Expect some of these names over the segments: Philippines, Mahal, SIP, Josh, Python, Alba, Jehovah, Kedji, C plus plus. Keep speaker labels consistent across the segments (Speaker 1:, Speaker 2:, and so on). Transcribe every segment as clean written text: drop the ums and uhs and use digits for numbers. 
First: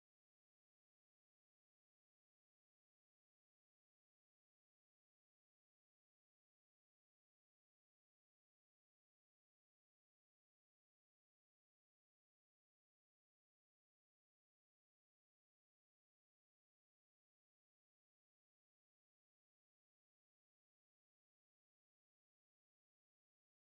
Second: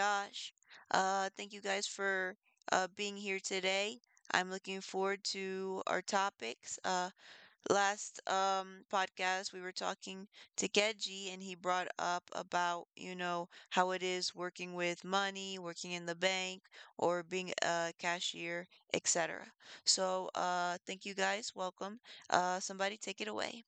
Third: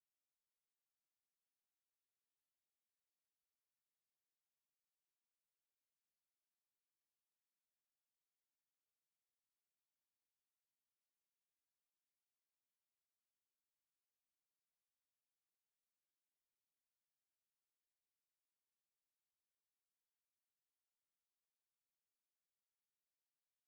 Speaker 1: Josh. Thank you guys for being here today. I'm looking forward to our topics. Last podcast, we were talking to Kedji, and he brought up about, you know, how it is working with money, working in the bank, or being a cashier, etc. So, thank you guys. Welcome. Somebody take it away.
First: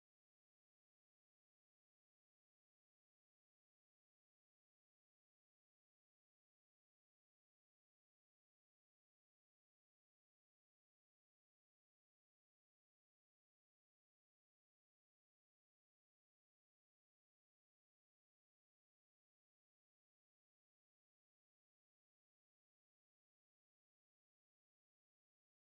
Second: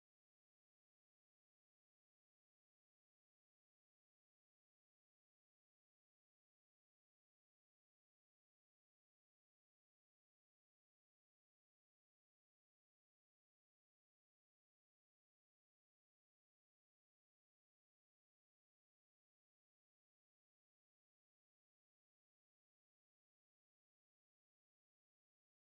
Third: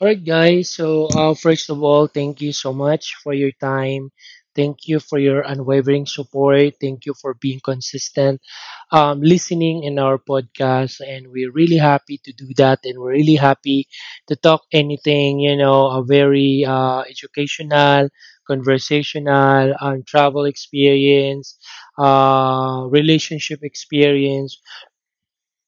Speaker 2: All right, guys. So, first of all, thank you so much for your time. Thank you for your unwavering support. Thank you for being consistent, listening in our podcast. And we're really happy to do that. And we're really happy to talk anything, you know, a very educational, conversational, travel experience, relationship experience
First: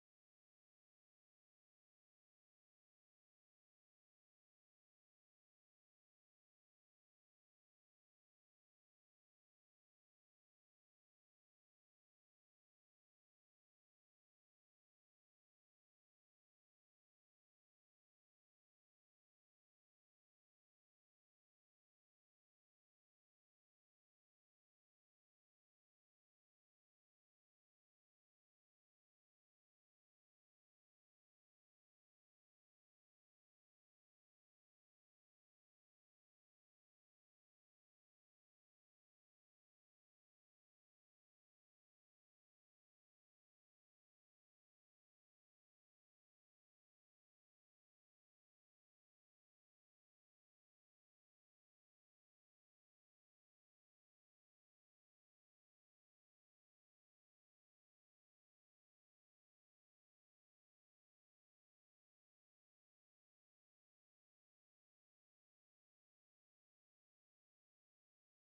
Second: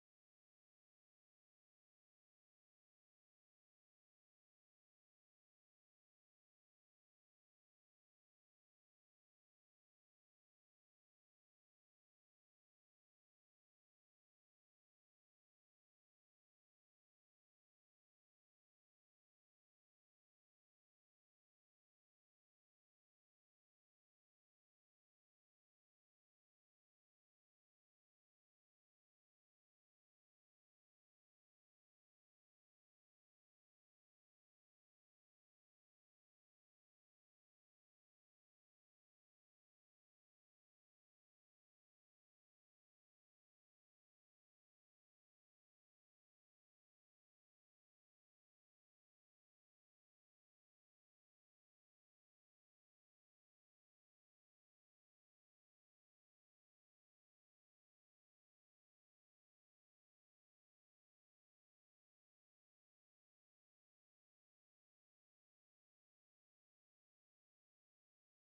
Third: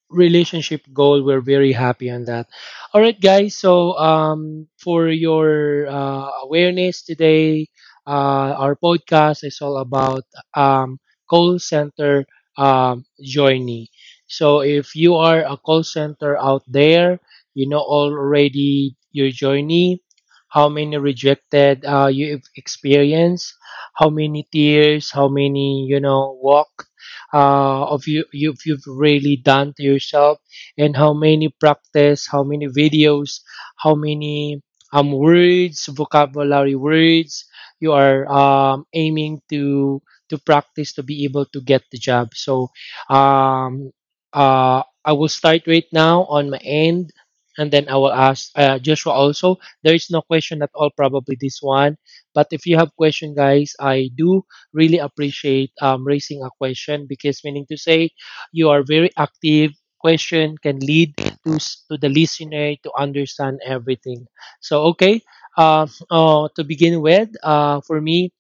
Speaker 2: relationship goal. We're very happy on that. All right, guys. So for your awareness today, our podcast is all about um, call center journey. So if you are a call center out there, you know already your journey. How many rejected you've experienced, how many tears, how many walk of you you've really done to yourself, and how many practice, how many videos, how many words, vocabulary words you are aiming to practice to be able to get the job. So um I will start right now on my end, and then I will ask Joshua also. There is no question at all, probably this one, but if you have question, guys, I do really appreciate raising a question, because meaning to say, you are very active. Question can lead to the listener to understand everything. So okay, to begin with, for me,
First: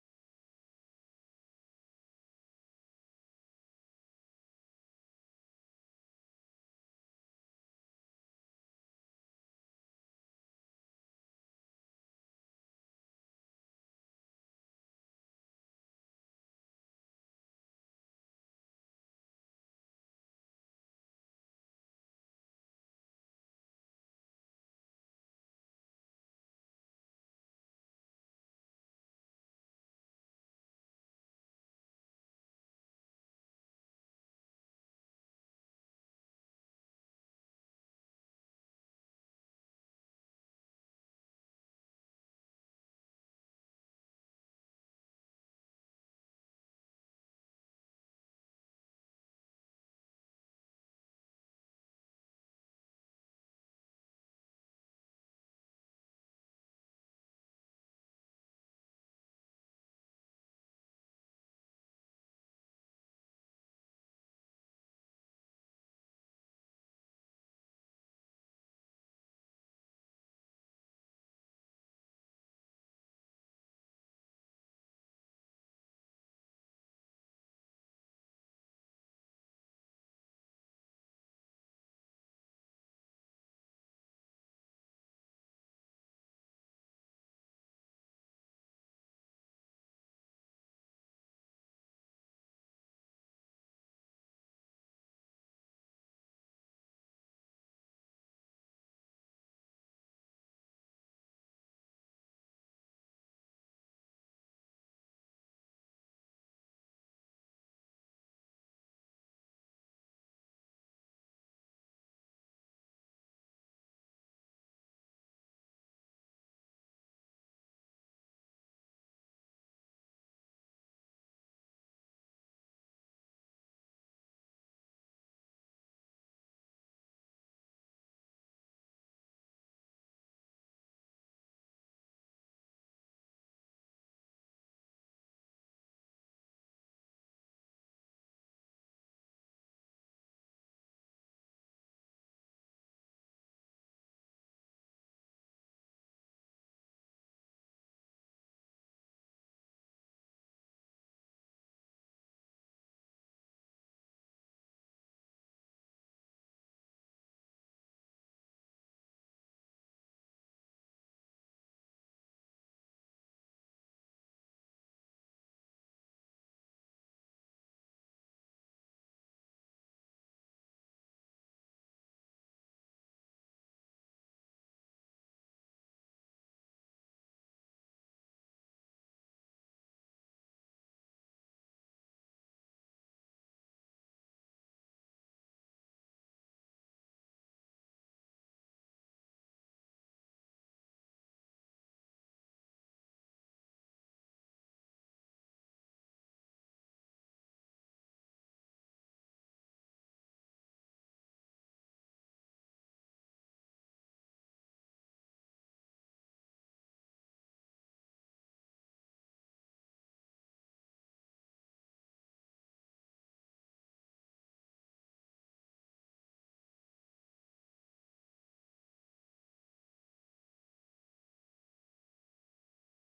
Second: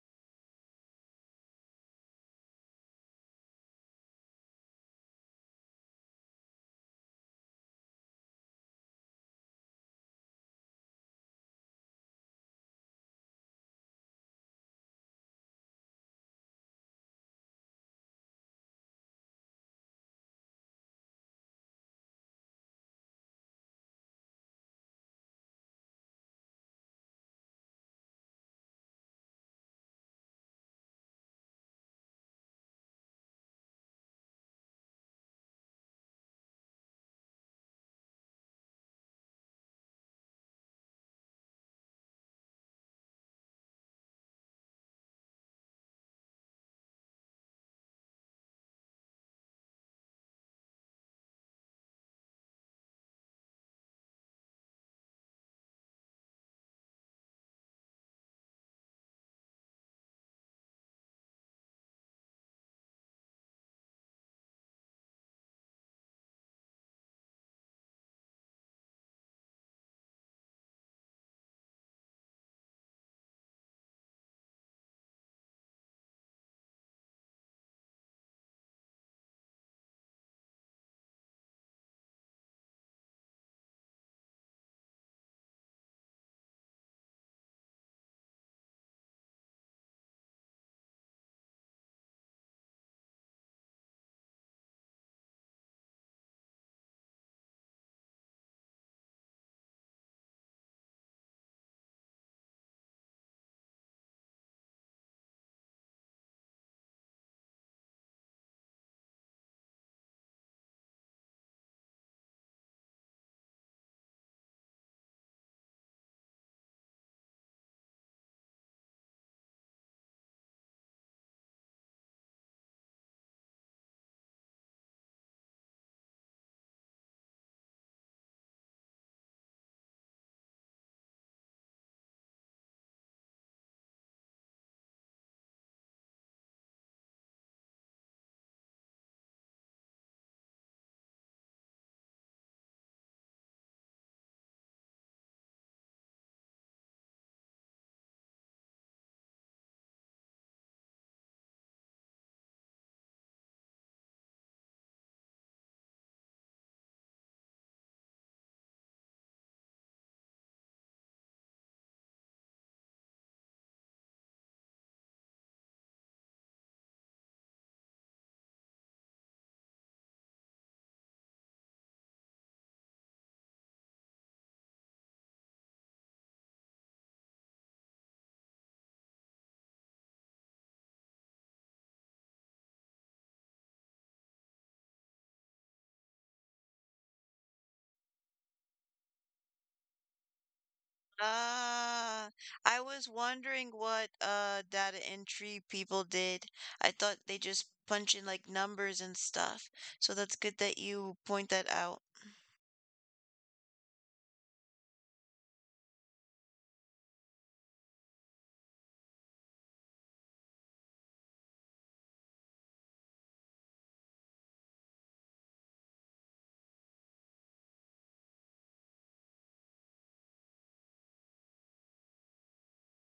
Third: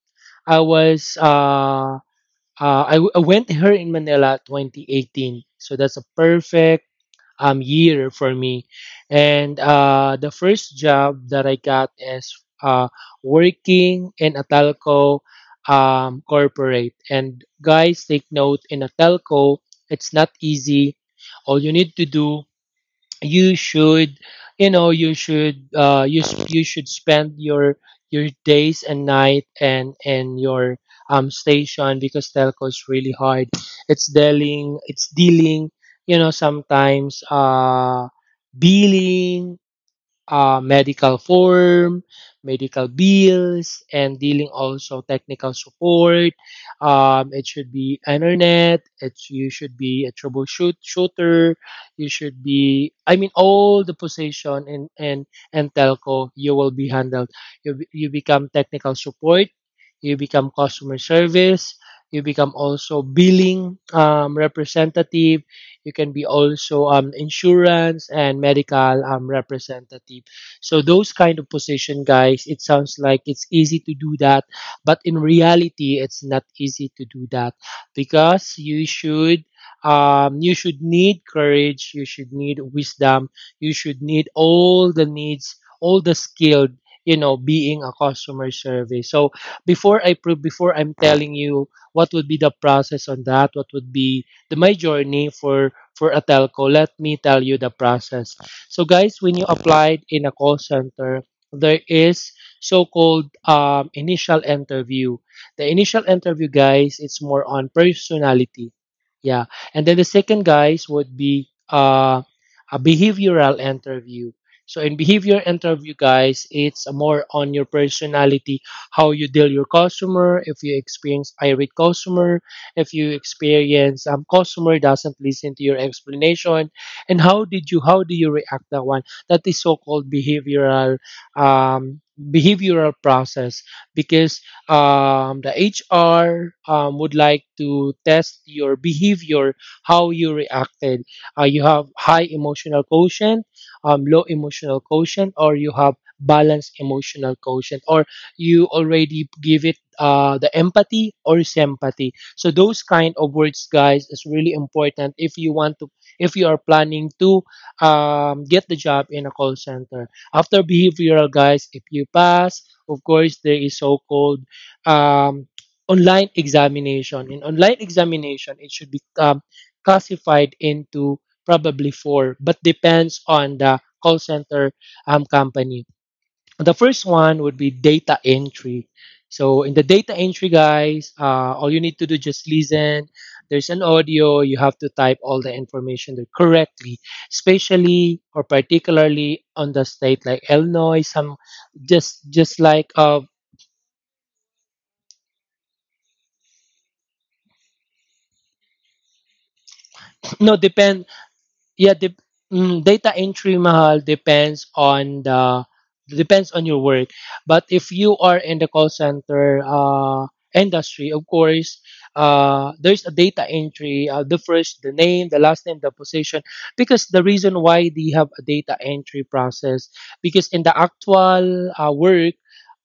Speaker 2: I was I, w- I went here in Manila 2018, so that's a perfect year for me. And the first job that I got is uh, working in a telco corporate. And guys, take note, in a telco, it's not easy. All you need to do, you should, you know, you should you should spend your days and night, and your station, because telco is really hard. It's dealing, you know, sometimes billing, medical form, medical bills, and dealing also technical support. It should be internet. It's, you should be a troubleshoot shooter. You should be. I mean, all the position in and telco you will be handled. You become technical support. You become customer service. You become also billing representative. You can be also insurance and medical representative. So those kind of position, guys, it sounds like it's easy to do that, but in reality, it's not easy to do that, because you should, you should need courage, you should need wisdom, you should need all the needs, all the skilled, you know, being a customer service. So before I'm telling you what would be the process on that, what would be the my journey for a telco, let me tell you the process. So, guys, when you applied in a call center, there is so-called initial interview. The initial interview, guys, it's more on personality. Yeah. And then the second, guys, would be a behavioral interview. So in behavior interview, guys, it's more on your personality, how you deal your customer, if you experience irate customer, if you experience customer doesn't listen to your explanation, and how do you react that one. That is so-called behavioral um process, because the HR would like to test your behavior, how you reacted, you have high emotional quotient, low emotional quotient, or you have balanced emotional quotient, or you already give it the empathy or sympathy. So those kind of words, guys, is really important if you want to, if you are planning to, get the job in a call center. After behavioral, guys, if you pass, of course, there is so-called um, online examination. In online examination, it should be classified into probably four, but depends on the call center company. The first one would be data entry. So in the data entry, guys, all you need to do, just listen. There's an audio. You have to type all the information there correctly, especially or particularly on the state like Illinois. Some
Speaker 1: Ah,
Speaker 2: just
Speaker 1: I
Speaker 2: like
Speaker 1: was wondering what data entry people did. I thought they just punch in like numbers and stuff. So that's good
Speaker 2: no,
Speaker 1: that you
Speaker 2: depend.
Speaker 1: point that out.
Speaker 2: Yeah, the data entry, mahal, depends on the, depends on your work. But if you are in the call center industry, of course, there's a data entry, the first, the name, the last name, the position, because the reason why they have a data entry process, because in the actual work,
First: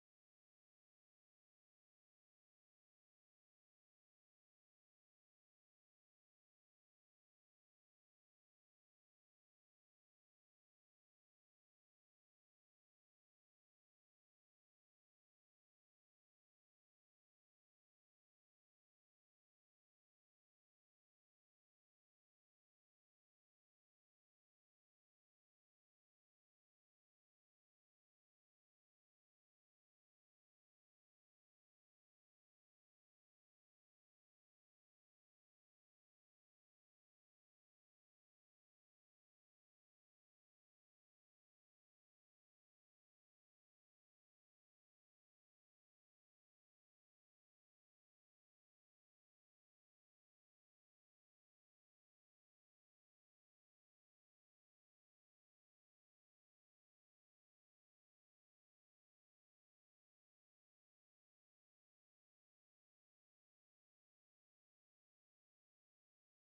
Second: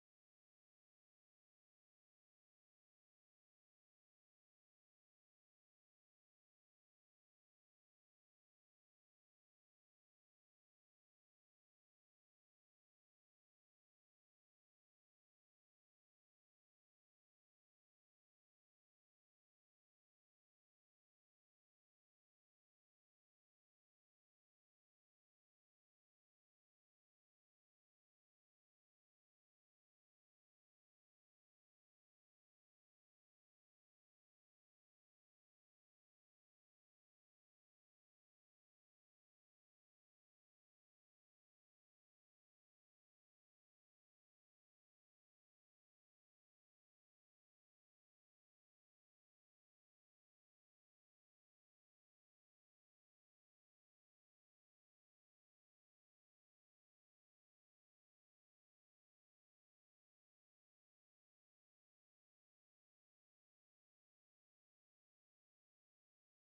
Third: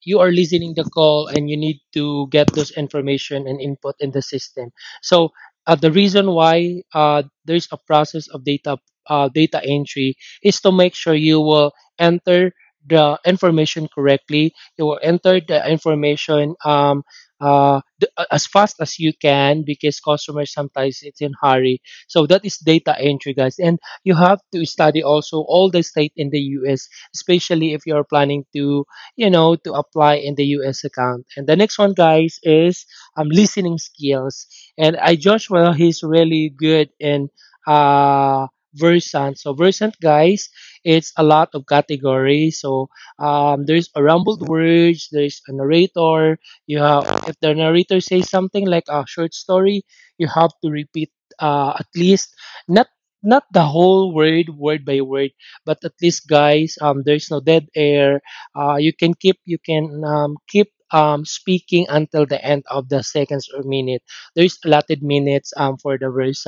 Speaker 2: you are listening the call and you need to get those information and input in the system. So the reason why there's a process of data entry is to make sure you will enter the information correctly. You will enter the information as fast as you can, because customers sometimes it's in hurry. So that is data entry, guys. And you have to study also all the state in the U.S., especially if you're planning to, you know, to apply in the U.S. account. And the next one, guys, is listening skills. And I, Joshua, he's really good in uh Versant. So Versant, guys, it's a lot of categories. So there's a rumbled words, there's a narrator. You have, if the narrator says something like a short story, you have to repeat, at least, not not the whole word, word by word, but at least, guys, there's no dead air. You can keep, you can keep speaking until the end of the seconds or minute. There's allotted minutes for the verse.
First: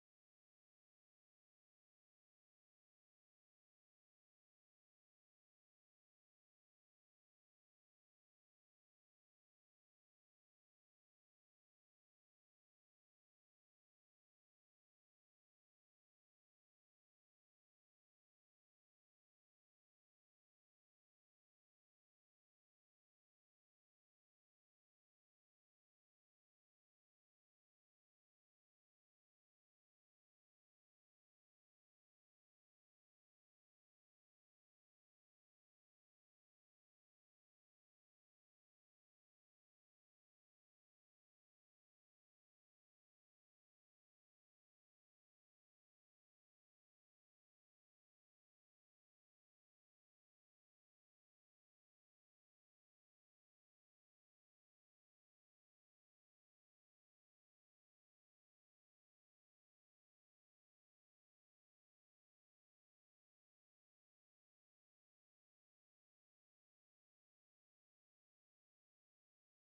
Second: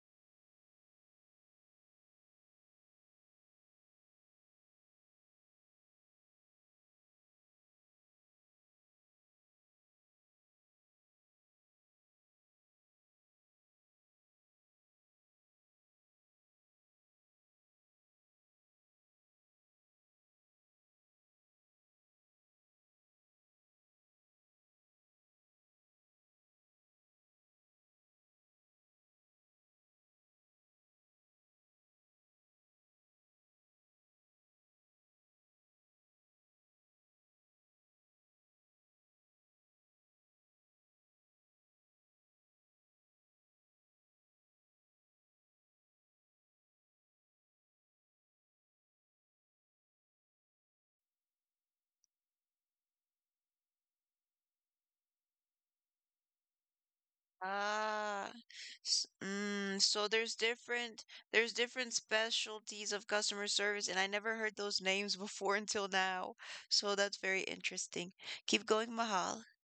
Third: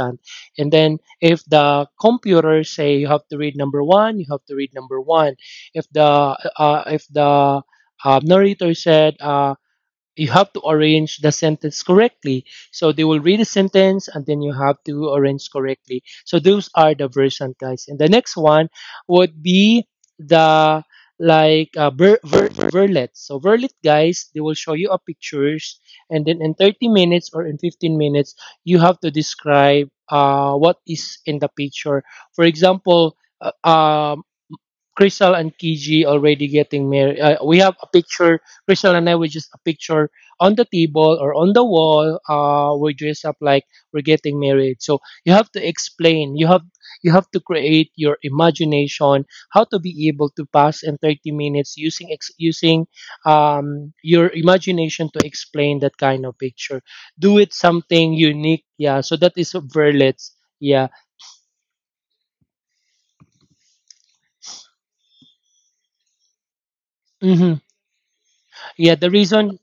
Speaker 2: And then if the computer say you have to read number one, you have to read number one. If the uh, if the narrator said, you have to arrange the sentence correctly. So they will read the sentence, and then you have to arrange correctly. So those are the version, guys. And the next one would be the, like, verlet. So verlet, guys, they will show you a pictures, and then in 30 minutes or in 15 minutes, you have to describe what is in the picture. For example, Crystal and Kiji already getting married. We have a picture. Crystal and I, we just a picture on the table or on the wall. We dress up like we're getting married. So you have to explain. You have, you have to create your imagination how to be able to pass in 30 minutes using using your imagination to explain that kind of picture. Do it something
Speaker 1: Ah,
Speaker 2: unique. Yeah.
Speaker 1: s-
Speaker 2: So that is
Speaker 1: mm, so there's
Speaker 2: verlets. Yeah.
Speaker 1: different specialties of customer service, and I never heard those names before until now. So that's very
Speaker 2: Mm-hmm.
Speaker 1: interesting. Keep going,
Speaker 2: Yeah. The
Speaker 1: Mahal.
Speaker 2: reason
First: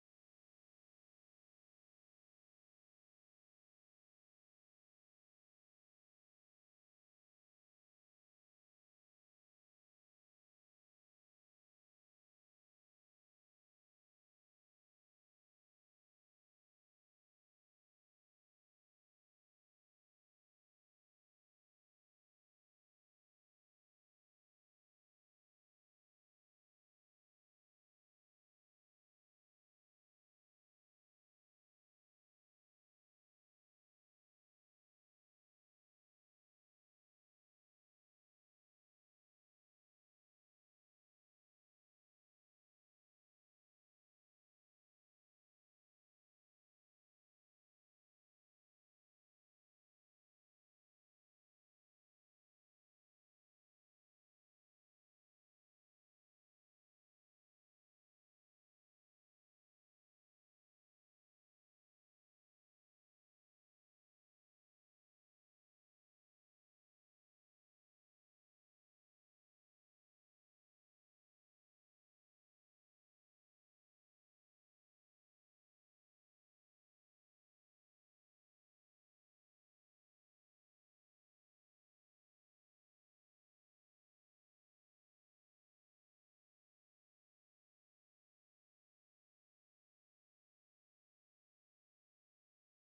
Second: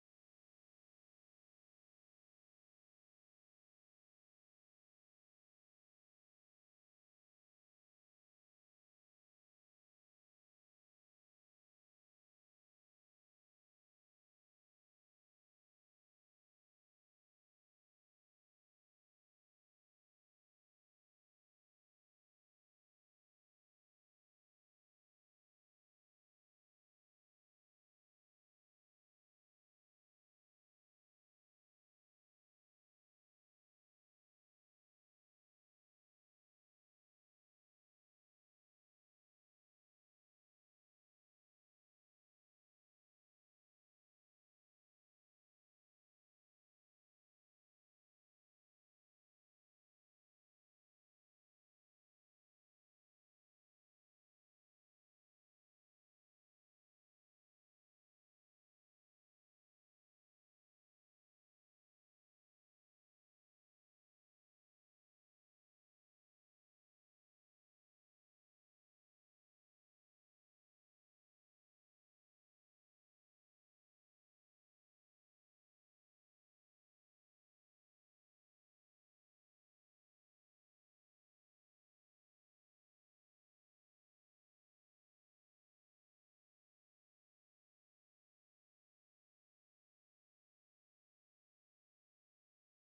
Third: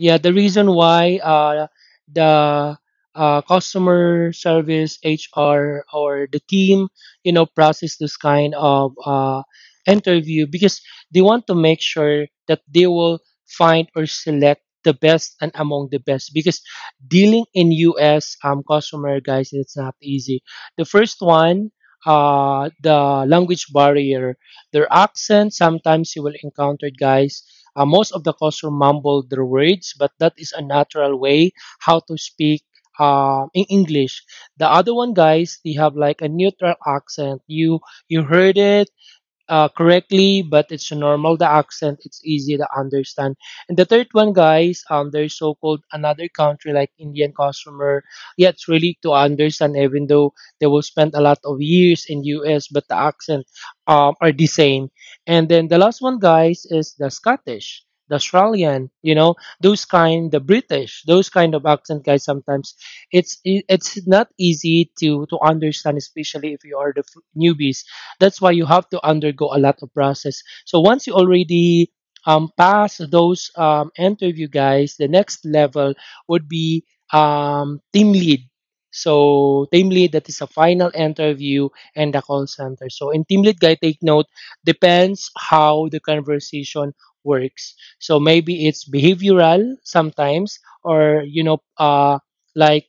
Speaker 2: Yeah, the reason why the customer service, HR, or the team, you know, process this kind of interview, because they want to make sure that they will find or select the best and among the best, because dealing in U.S. Customer, guys, it's not easy. The first one, the language barrier, their accent. Sometimes you will encounter, guys, most of the culture mumble their words, but that is a natural way how to speak in English. The other one, guys, they have like a neutral accent. You heard it correctly, but it's normal. The accent, it's easy to understand. And the third one, guys, there's so-called another country like Indian customer. Yeah, it's really to understand, even though they will spend a lot of years in U.S., but the accent, are the same. And then the last one, guys, is the Scottish. The Australian, you know, those kind, the British, those kind of accent, guys. Sometimes it's not easy to understand, especially if you are the newbies, that's why you have to undergo a lot of process. So once you already pass those interview, guys, the next level would be team lead. So team lead, that is a final interview and the call center. So in team lead, guys, take note. Depends how the conversation works. So maybe it's behavioral sometimes, or you know, like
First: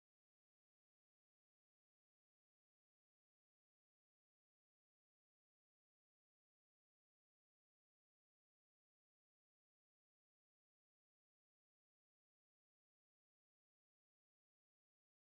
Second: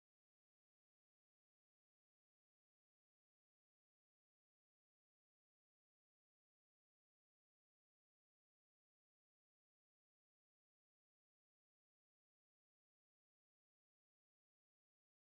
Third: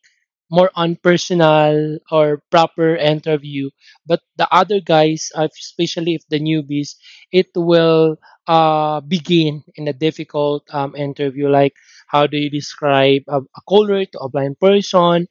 Speaker 2: more on personal or proper interview. But the other guys, especially if the newbies, it will begin in a difficult interview. Like, how do you describe a caller to a blind person?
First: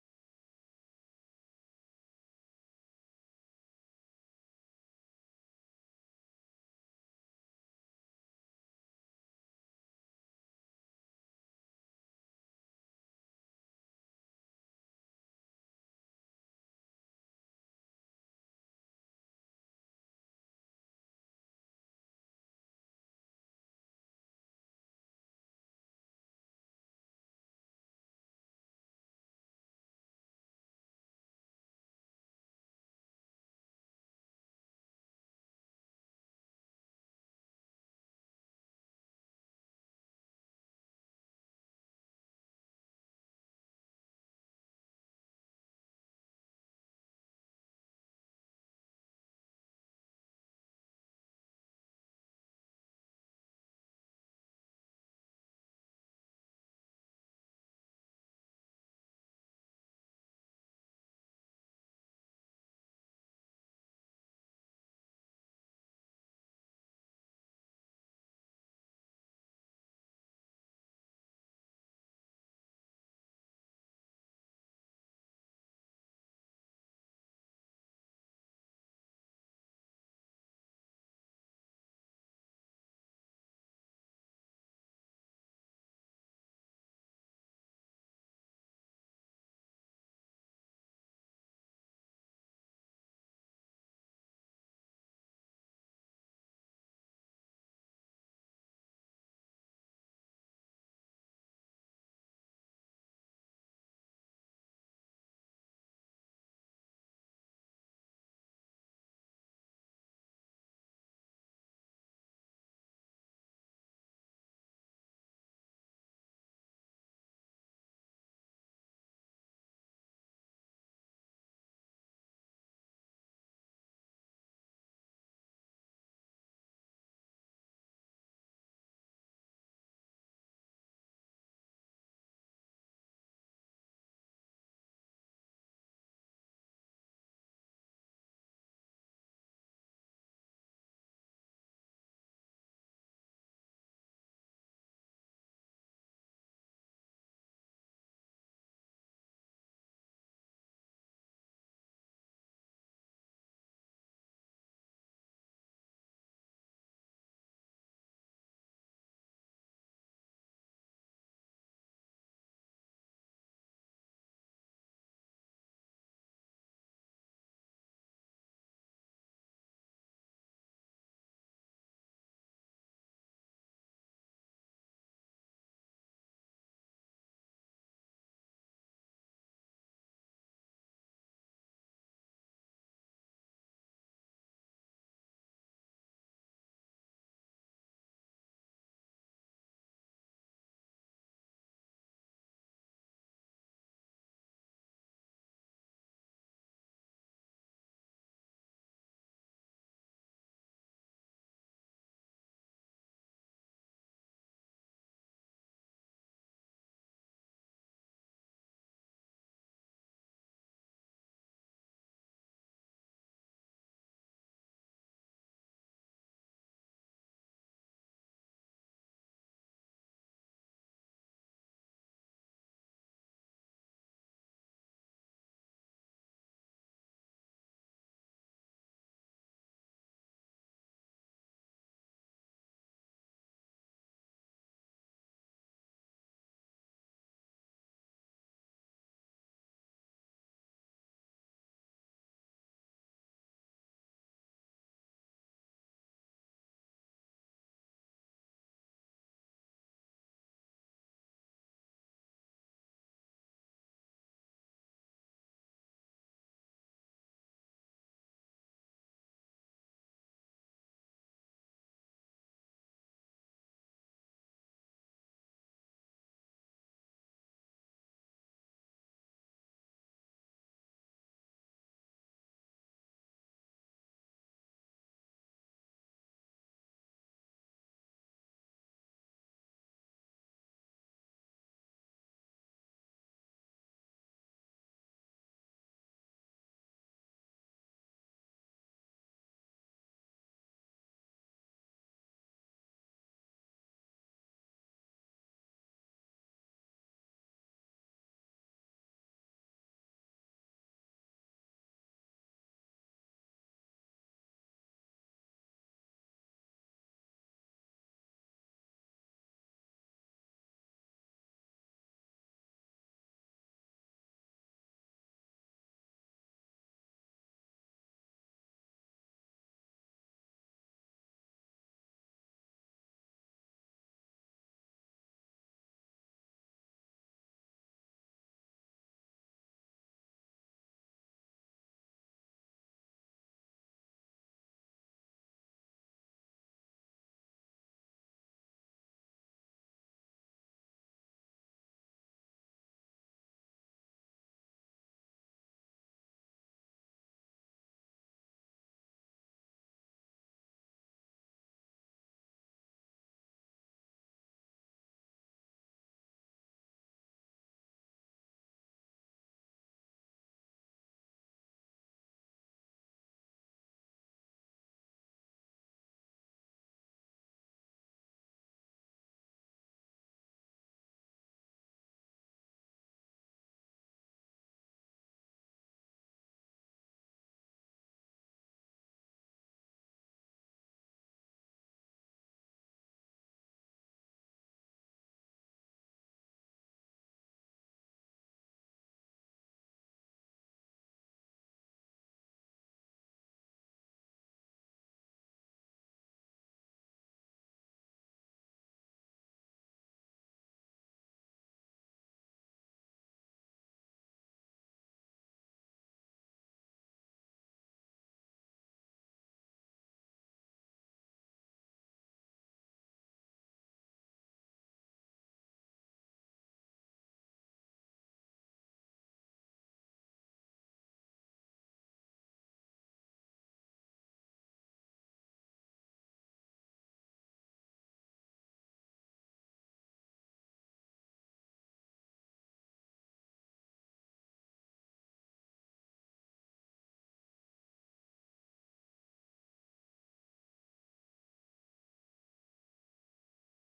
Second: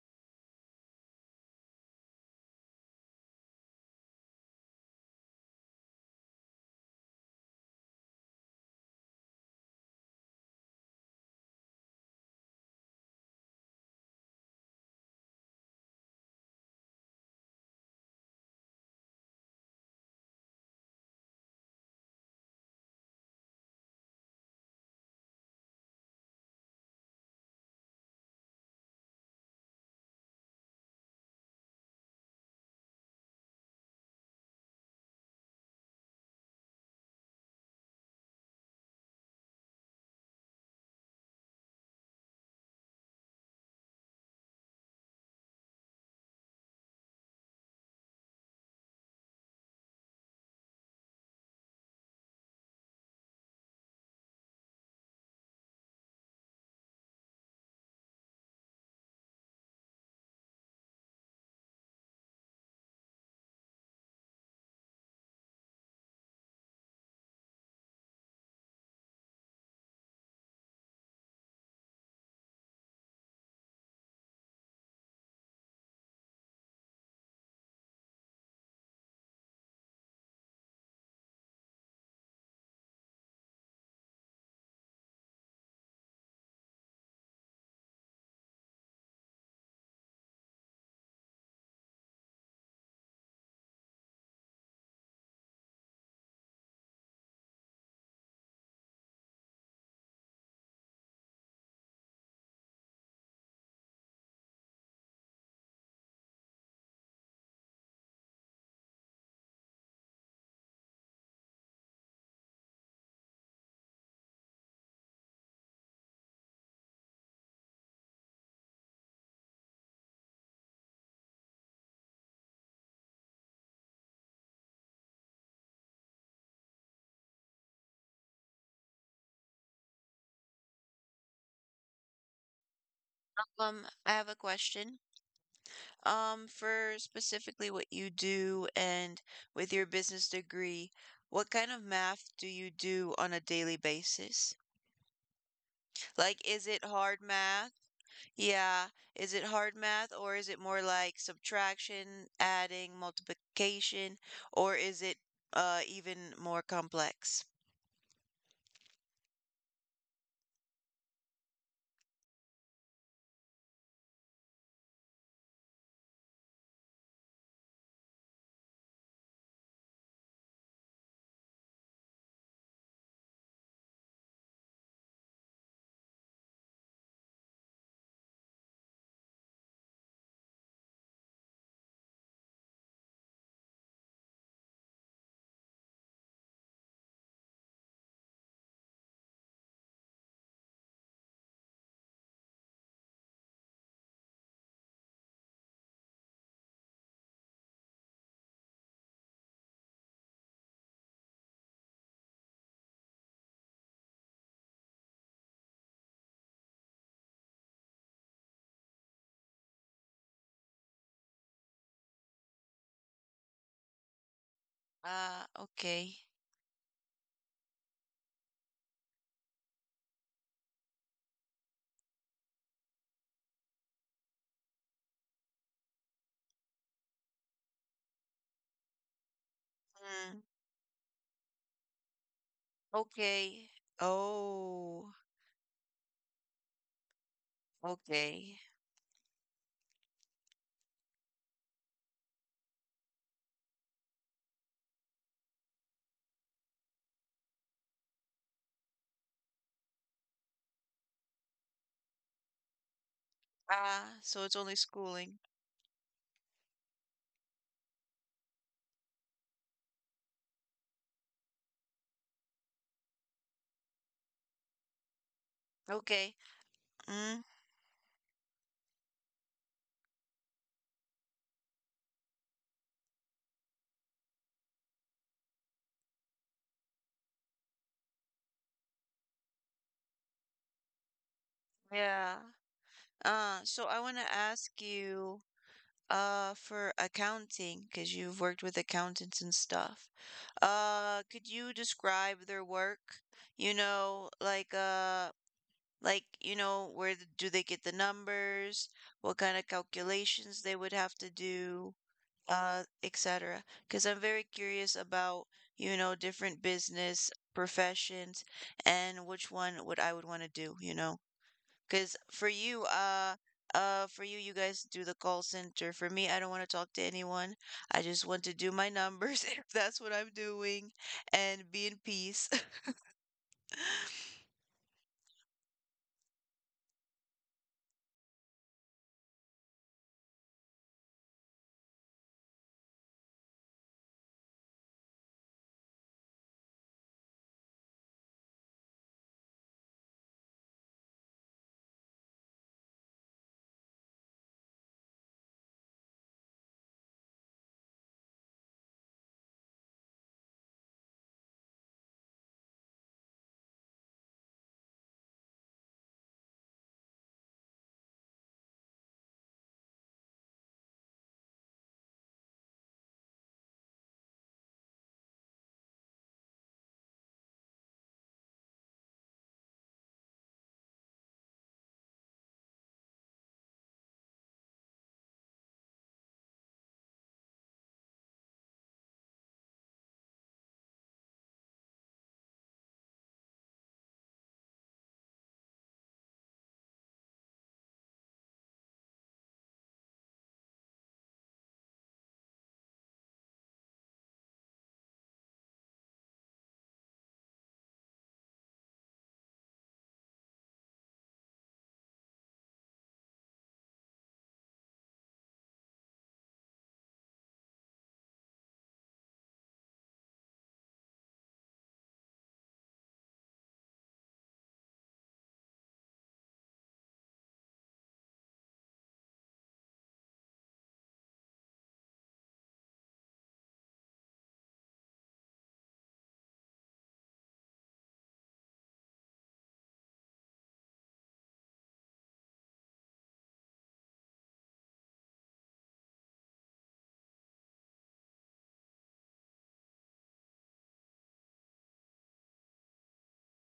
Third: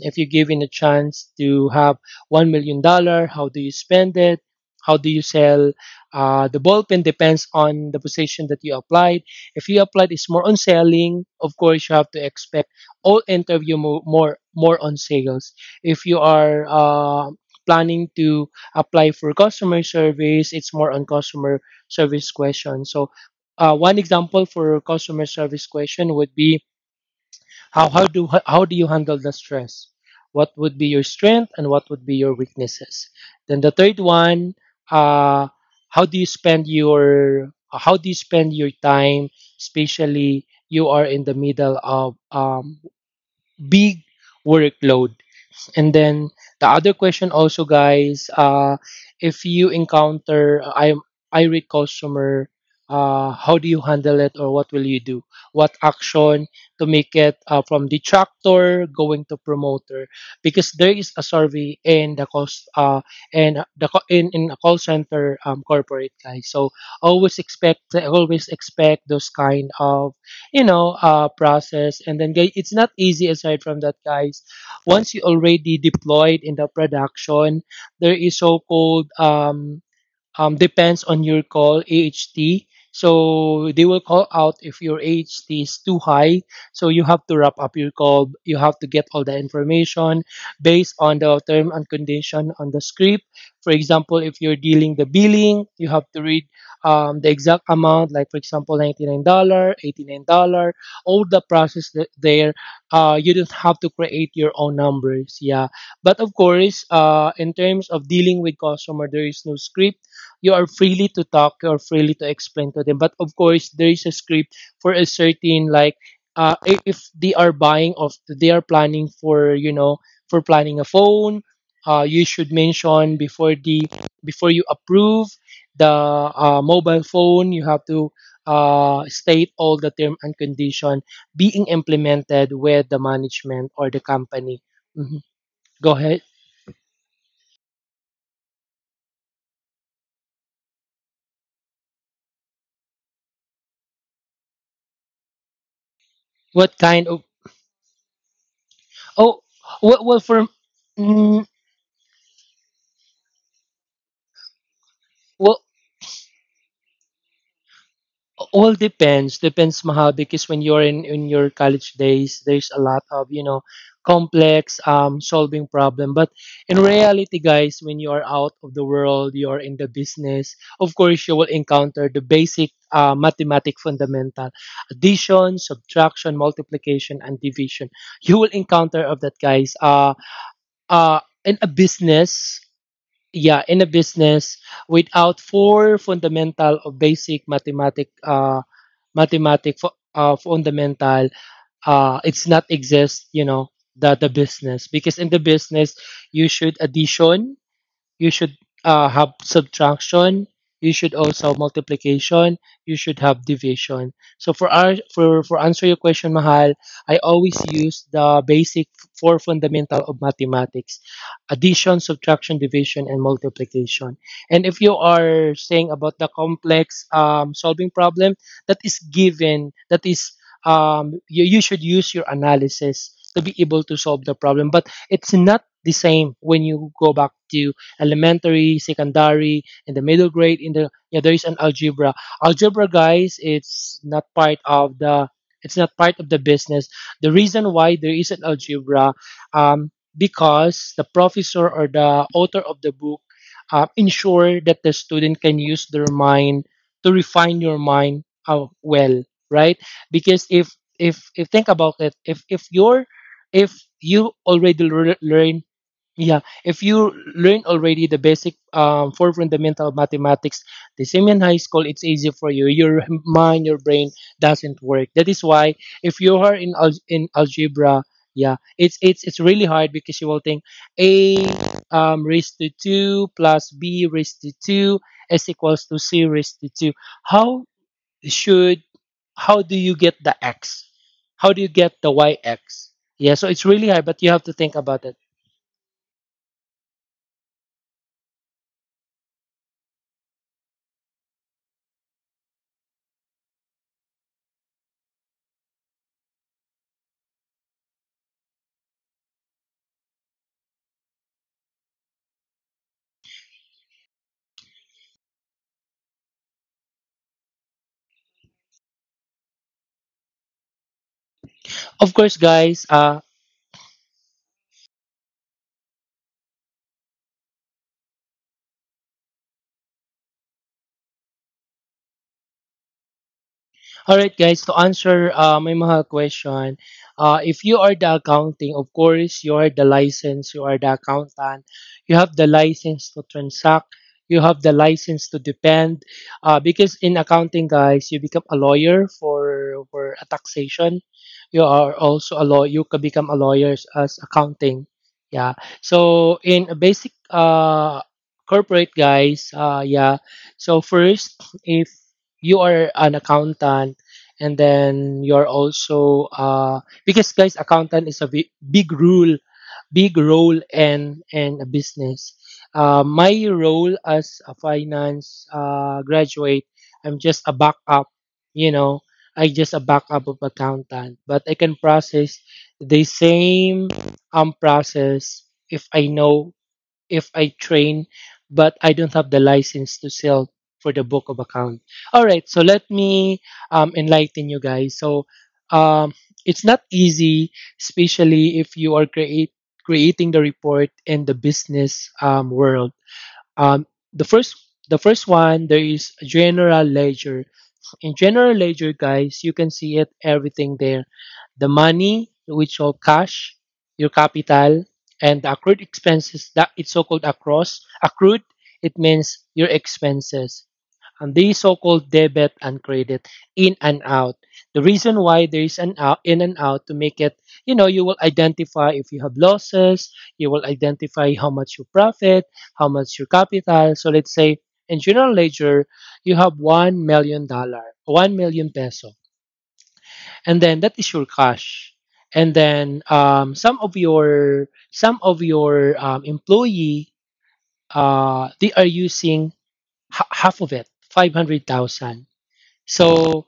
Speaker 2: If you're given a chance to have $1 million, how do you spend it? How do you sell the ballpen? Depends on the position that you applied. If you applied, it's more on selling. Of course, you have to expect all interview more on sales. If you are planning to apply for customer service, it's more on customer service questions. So one example for customer service question would be, how do you handle the stress? What would be your strength, and what would be your weaknesses? Then the third one, uh, how do you spend your how do you spend your time, especially you are in the middle of big workload. And then the other question also, guys, if you encounter I irate customer, how do you handle it, or what will you do? What action to make it, from detractor going to promoter? Because there is a survey in the cost and the in a call center, corporate guys. So always expect those kind of, process. And then guys, it's not easy. Aside from that, guys, once you already deployed in the production, there is so-called, depends on your call AHT. So they will call out if your AHT is too high. So you have to wrap up your call. You have to get all the information based on the term and condition on the script. For example, if you're dealing the billing, you have to read the exact amount, like for example, $99, dollars, $89, all the process there. You don't have to create your own numbers. Yeah. But of course, in terms of dealing with customer, there is no script. You are freely to talk or freely to explain to them. But of course, there is a script for a certain like, if they are buying of they are planning, for planning a phone. You should mention before the, before you approve the, mobile phone, you have to state all the term and condition being implemented with the management or the
Speaker 1: I have a
Speaker 2: company.
Speaker 1: question.
Speaker 2: Mhm. Go ahead.
Speaker 1: For specifically what you do and with your business degree, what kind of math do you do on a daily basis? Like, is it
Speaker 2: What kind
Speaker 1: hard
Speaker 2: of?
Speaker 1: math? Yeah. Is it
Speaker 2: Oh,
Speaker 1: hard
Speaker 2: well,
Speaker 1: math
Speaker 2: well
Speaker 1: or is
Speaker 2: for,
Speaker 1: it more like
Speaker 2: mm,
Speaker 1: subtraction, adding, multiplication, or is it
Speaker 2: well
Speaker 1: even more complex?
Speaker 2: all depends maha, because when you're in your college days, there's a lot of, complex solving problem. But in reality, guys, when you are out of the world, you are in the business, of course you will encounter the basic, mathematic fundamental: addition, subtraction, multiplication, and division. You will encounter of that, guys. In a business, yeah, in a business, without four fundamental or basic mathematic, mathematic fundamental, it's not exist, you know, the business. Because in the business, you should addition, you should have subtraction, you should also multiplication, you should have division. So for our for answer your question, mahal, I always use the basic four fundamental of mathematics: addition, subtraction, division, and multiplication. And if you
Speaker 1: Ah,
Speaker 2: are saying
Speaker 1: okay.
Speaker 2: about the complex solving problem, that is given. That is, you should use your analysis to be able to solve the problem. But it's not the same when you go back to elementary, secondary, and the
Speaker 1: Mm,
Speaker 2: middle grade. In the, yeah, there is an algebra. Algebra, guys,
Speaker 1: okay.
Speaker 2: it's not part
Speaker 1: Oh,
Speaker 2: of the, it's not part of the business. The reason why there is an
Speaker 1: okay.
Speaker 2: algebra, um, because the professor or the author of the book ensure that the student can use their mind to refine your mind, well, right? Because if think about it, if you're, if
Speaker 1: Ah, so
Speaker 2: you
Speaker 1: it's only
Speaker 2: already
Speaker 1: schooling.
Speaker 2: learn, yeah, if you learn already the basic, for fundamental mathematics, the same in high school, it's easy for you. Your mind, your brain doesn't work. That is why
Speaker 1: Okay.
Speaker 2: if you are in
Speaker 1: Mm,
Speaker 2: in algebra, yeah, it's really hard, because you will think a, raised to two plus b raised to two is equals to c raised to two. How should, how do you get the x? How do you get the
Speaker 1: yeah.
Speaker 2: yx? Yeah,
Speaker 1: Uh,
Speaker 2: so
Speaker 1: so
Speaker 2: it's
Speaker 1: I
Speaker 2: really
Speaker 1: want
Speaker 2: hard,
Speaker 1: to
Speaker 2: but you have to
Speaker 1: ask
Speaker 2: think about it.
Speaker 1: you, for accounting, because you've worked with accountants and stuff. Could you describe their work? You know, you know, do they get the numbers? What kind of calculations they would have to do? Etc. Because I'm very curious about, you know, different business professions and which one would I would want to do, you know? Because
Speaker 2: Of
Speaker 1: for
Speaker 2: course,
Speaker 1: you,
Speaker 2: guys,
Speaker 1: uh, for you, you guys do the call center. For me, I don't want to talk to anyone. I just want to do my numbers if that's what I'm doing and be in peace.
Speaker 2: all right, guys, to answer my mga question, if you are the accounting, of course, you are the license, you are the accountant, you have the license to transact, you have the license to depend. Because in accounting, guys, you become a lawyer for a taxation. You are also a law, you can become a lawyer as accounting. Yeah. So in a basic corporate, guys, yeah. So first, if you are an accountant, and then you're also because guys accountant is a big role in a business. My role as a finance graduate, I'm just a backup, you know, I just a backup of accountant, but I can process the same process if I know, if I train, but I don't have the license to sell for the book of account. All right, so let me enlighten you guys. So um, it's not easy, especially if you are create, creating the report in the business world. Um, the first, the first one there is general ledger. In general ledger, guys, you can see it everything there: the money, which all cash, your capital, and the accrued expenses that it's so-called across accrued. It means your expenses, and these so-called debit and credit, in and out. The reason why there is an out, in and out, to make it, you know, you will identify if you have losses, you will identify how much you profit, how much your capital. So let's say in general ledger, you have $1 million, 1 million peso, and then that is your cash. And then, some of your employee, they are using half of it, 500,000. So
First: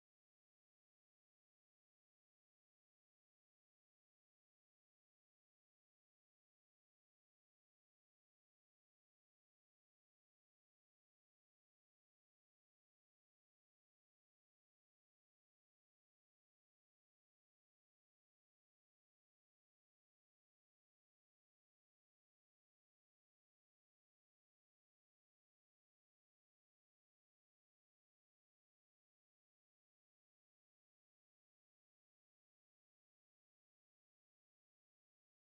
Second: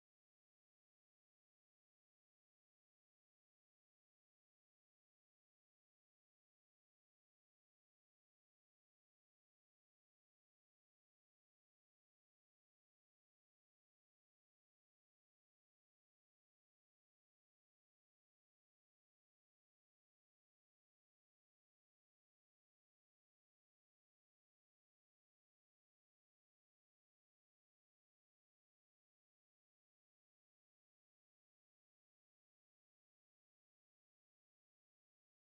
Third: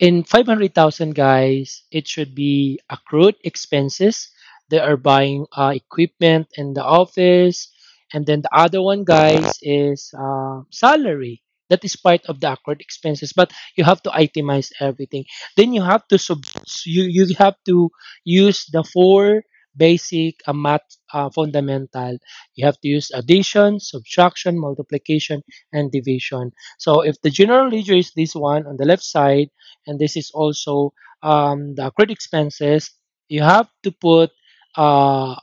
Speaker 2: in 500,000, guys, it should be accrued expenses. They are buying equipment in the office. And then the other one, guys, is salary. That is part of the accrued expenses, but you have to itemize everything. Then you have to sub, you have to use the four basic math fundamental. You have to use addition, subtraction, multiplication, and division. So if the general ledger is this one on the left side, and this is also the accrued expenses. You have to put uh,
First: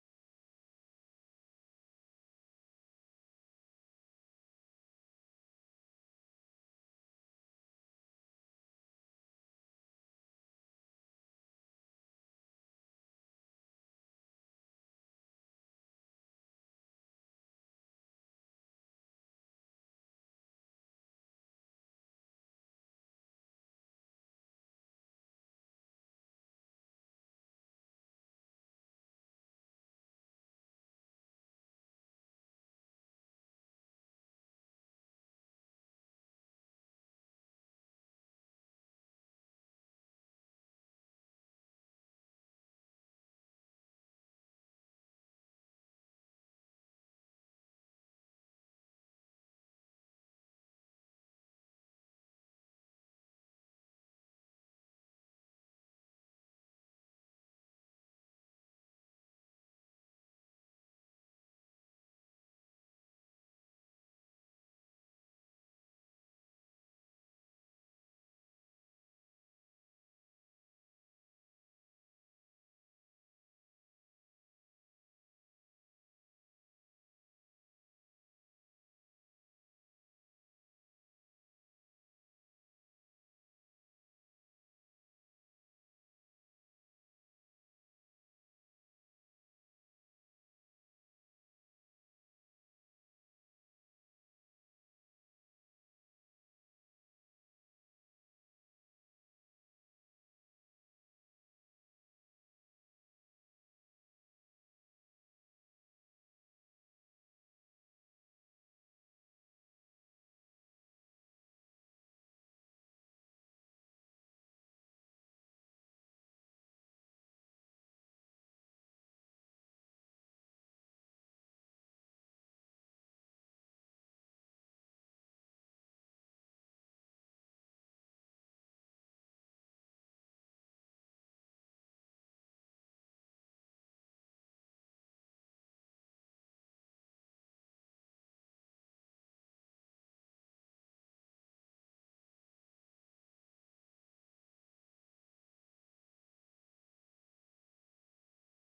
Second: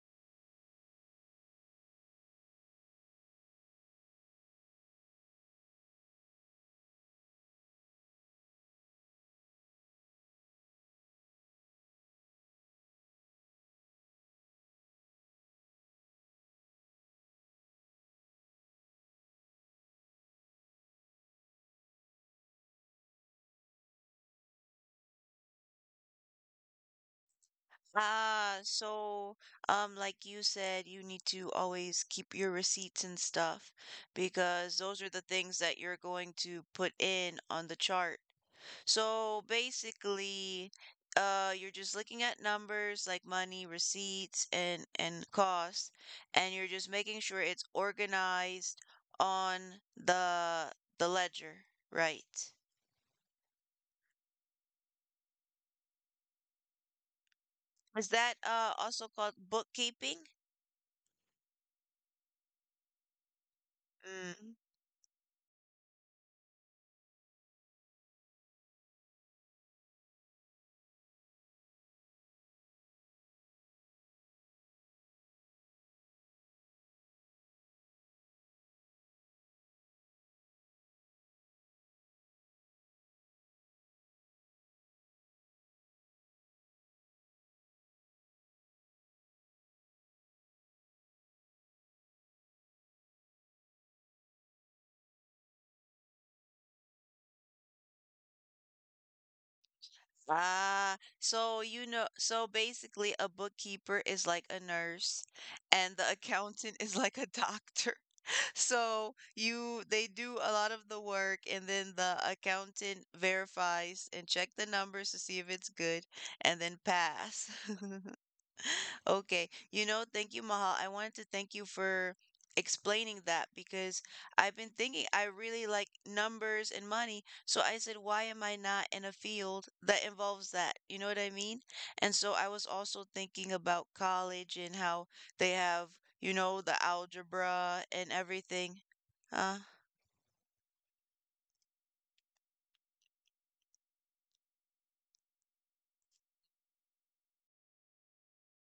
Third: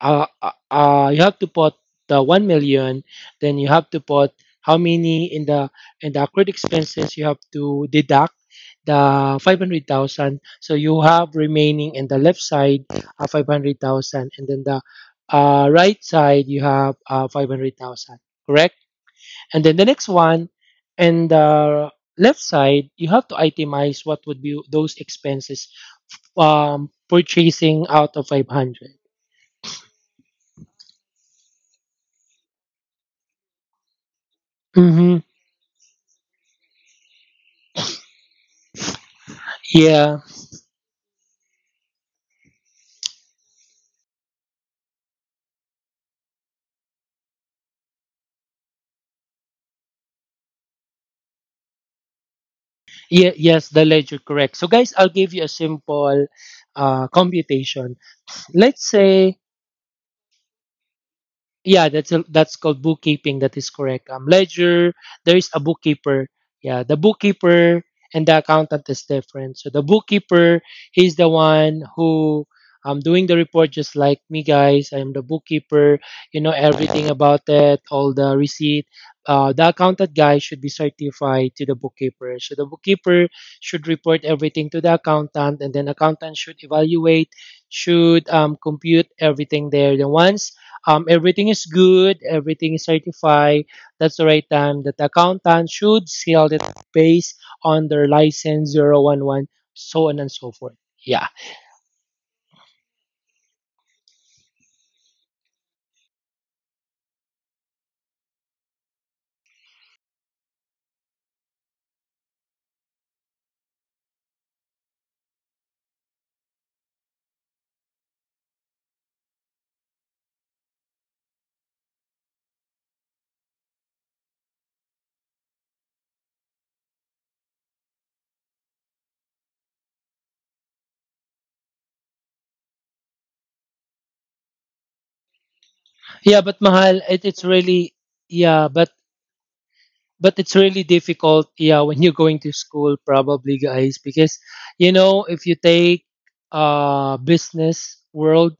Speaker 2: you have to put the 1 million. Then you have to put how many in the, in the accrued expenses. You have to deduct the 500,000. So you have remaining in the left side, 500,000, and then the right side you have 500,000. Correct. And then the next one, and the left side, you have to itemize what would be those expenses, purchasing out of
Speaker 1: Ah,
Speaker 2: 500.
Speaker 1: so like you said, you need to always keep your receipts and stuff because those are the
Speaker 2: Mm-hmm.
Speaker 1: things that you're going to put in on the chart. So
Speaker 2: Yeah.
Speaker 1: basically, you're just looking at numbers like money, receipts, and costs, and you're just making sure it's organized on the the ledger, right?
Speaker 2: Yeah. Yes, the ledger, correct. So guys, I'll give you a simple computation.
Speaker 1: Is that
Speaker 2: Let's
Speaker 1: also called
Speaker 2: say,
Speaker 1: bookkeeping?
Speaker 2: yeah, that's a, that's called bookkeeping, that is correct.
Speaker 1: Mm.
Speaker 2: Ledger, there is a bookkeeper, yeah, the bookkeeper and the accountant is different. So the bookkeeper, he's the one who doing the report, just like me, guys, I'm the bookkeeper, you know everything about it, all the receipt. The accountant guy should be certified to the bookkeeper. So the bookkeeper should report everything to the accountant, and then accountant should evaluate, should compute everything there. Then once everything is good, everything is certified, that's the right time that the accountant should seal it based on their license 0-1-1, so on and so forth.
Speaker 1: Ah,
Speaker 2: Yeah.
Speaker 1: so you know, so basically, a bookkeeper is like a nurse, and the accountant is like a doctor. So you They do a lot of the work and then the accountant verifies and check the numbers to see if it's good and then pass. Okay. You know, thank you, Mahal. I wanted to thank you for explaining that because I've been thinking I really like numbers and money. So I said, why am I not in a field that involves that? You know what I mean? And so I was also thinking about college and how they have, you
Speaker 2: Yeah,
Speaker 1: know,
Speaker 2: but
Speaker 1: the
Speaker 2: Mahal, it's
Speaker 1: algebra
Speaker 2: really,
Speaker 1: and
Speaker 2: yeah,
Speaker 1: everything. Uh,
Speaker 2: but it's really difficult, yeah, when you're going to school, probably, guys, because, you know, if you take business world,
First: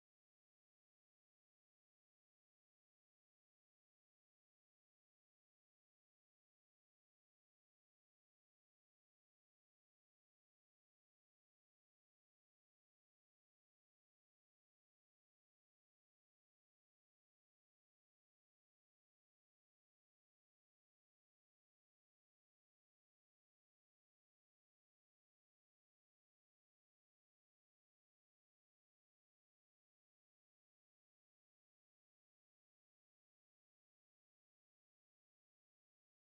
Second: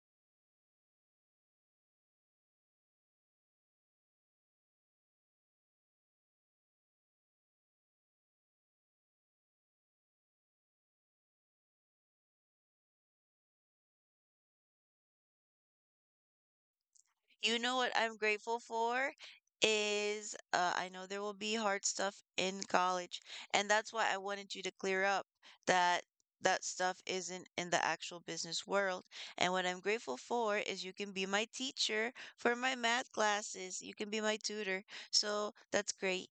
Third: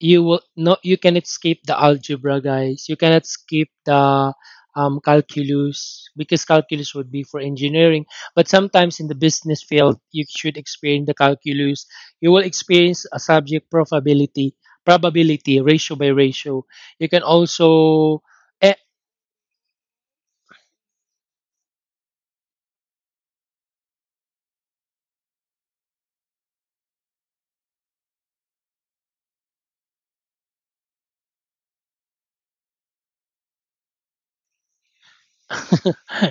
Speaker 2: you will no you cannot skip the algebra, guys. You cannot skip the calculus, because calculus would be for engineering. But sometimes in the business field, you should experience the calculus. You will experience a subject probability, probability ratio by ratio, you can
Speaker 1: You know what I'm
Speaker 2: also
Speaker 1: grateful
Speaker 2: eh,
Speaker 1: for is I know there will be hard stuff in college, and that's why I wanted you to clear up that that stuff isn't in the actual business world. And what I'm grateful for is you can be my teacher for my math classes. You can be my tutor. So that's great.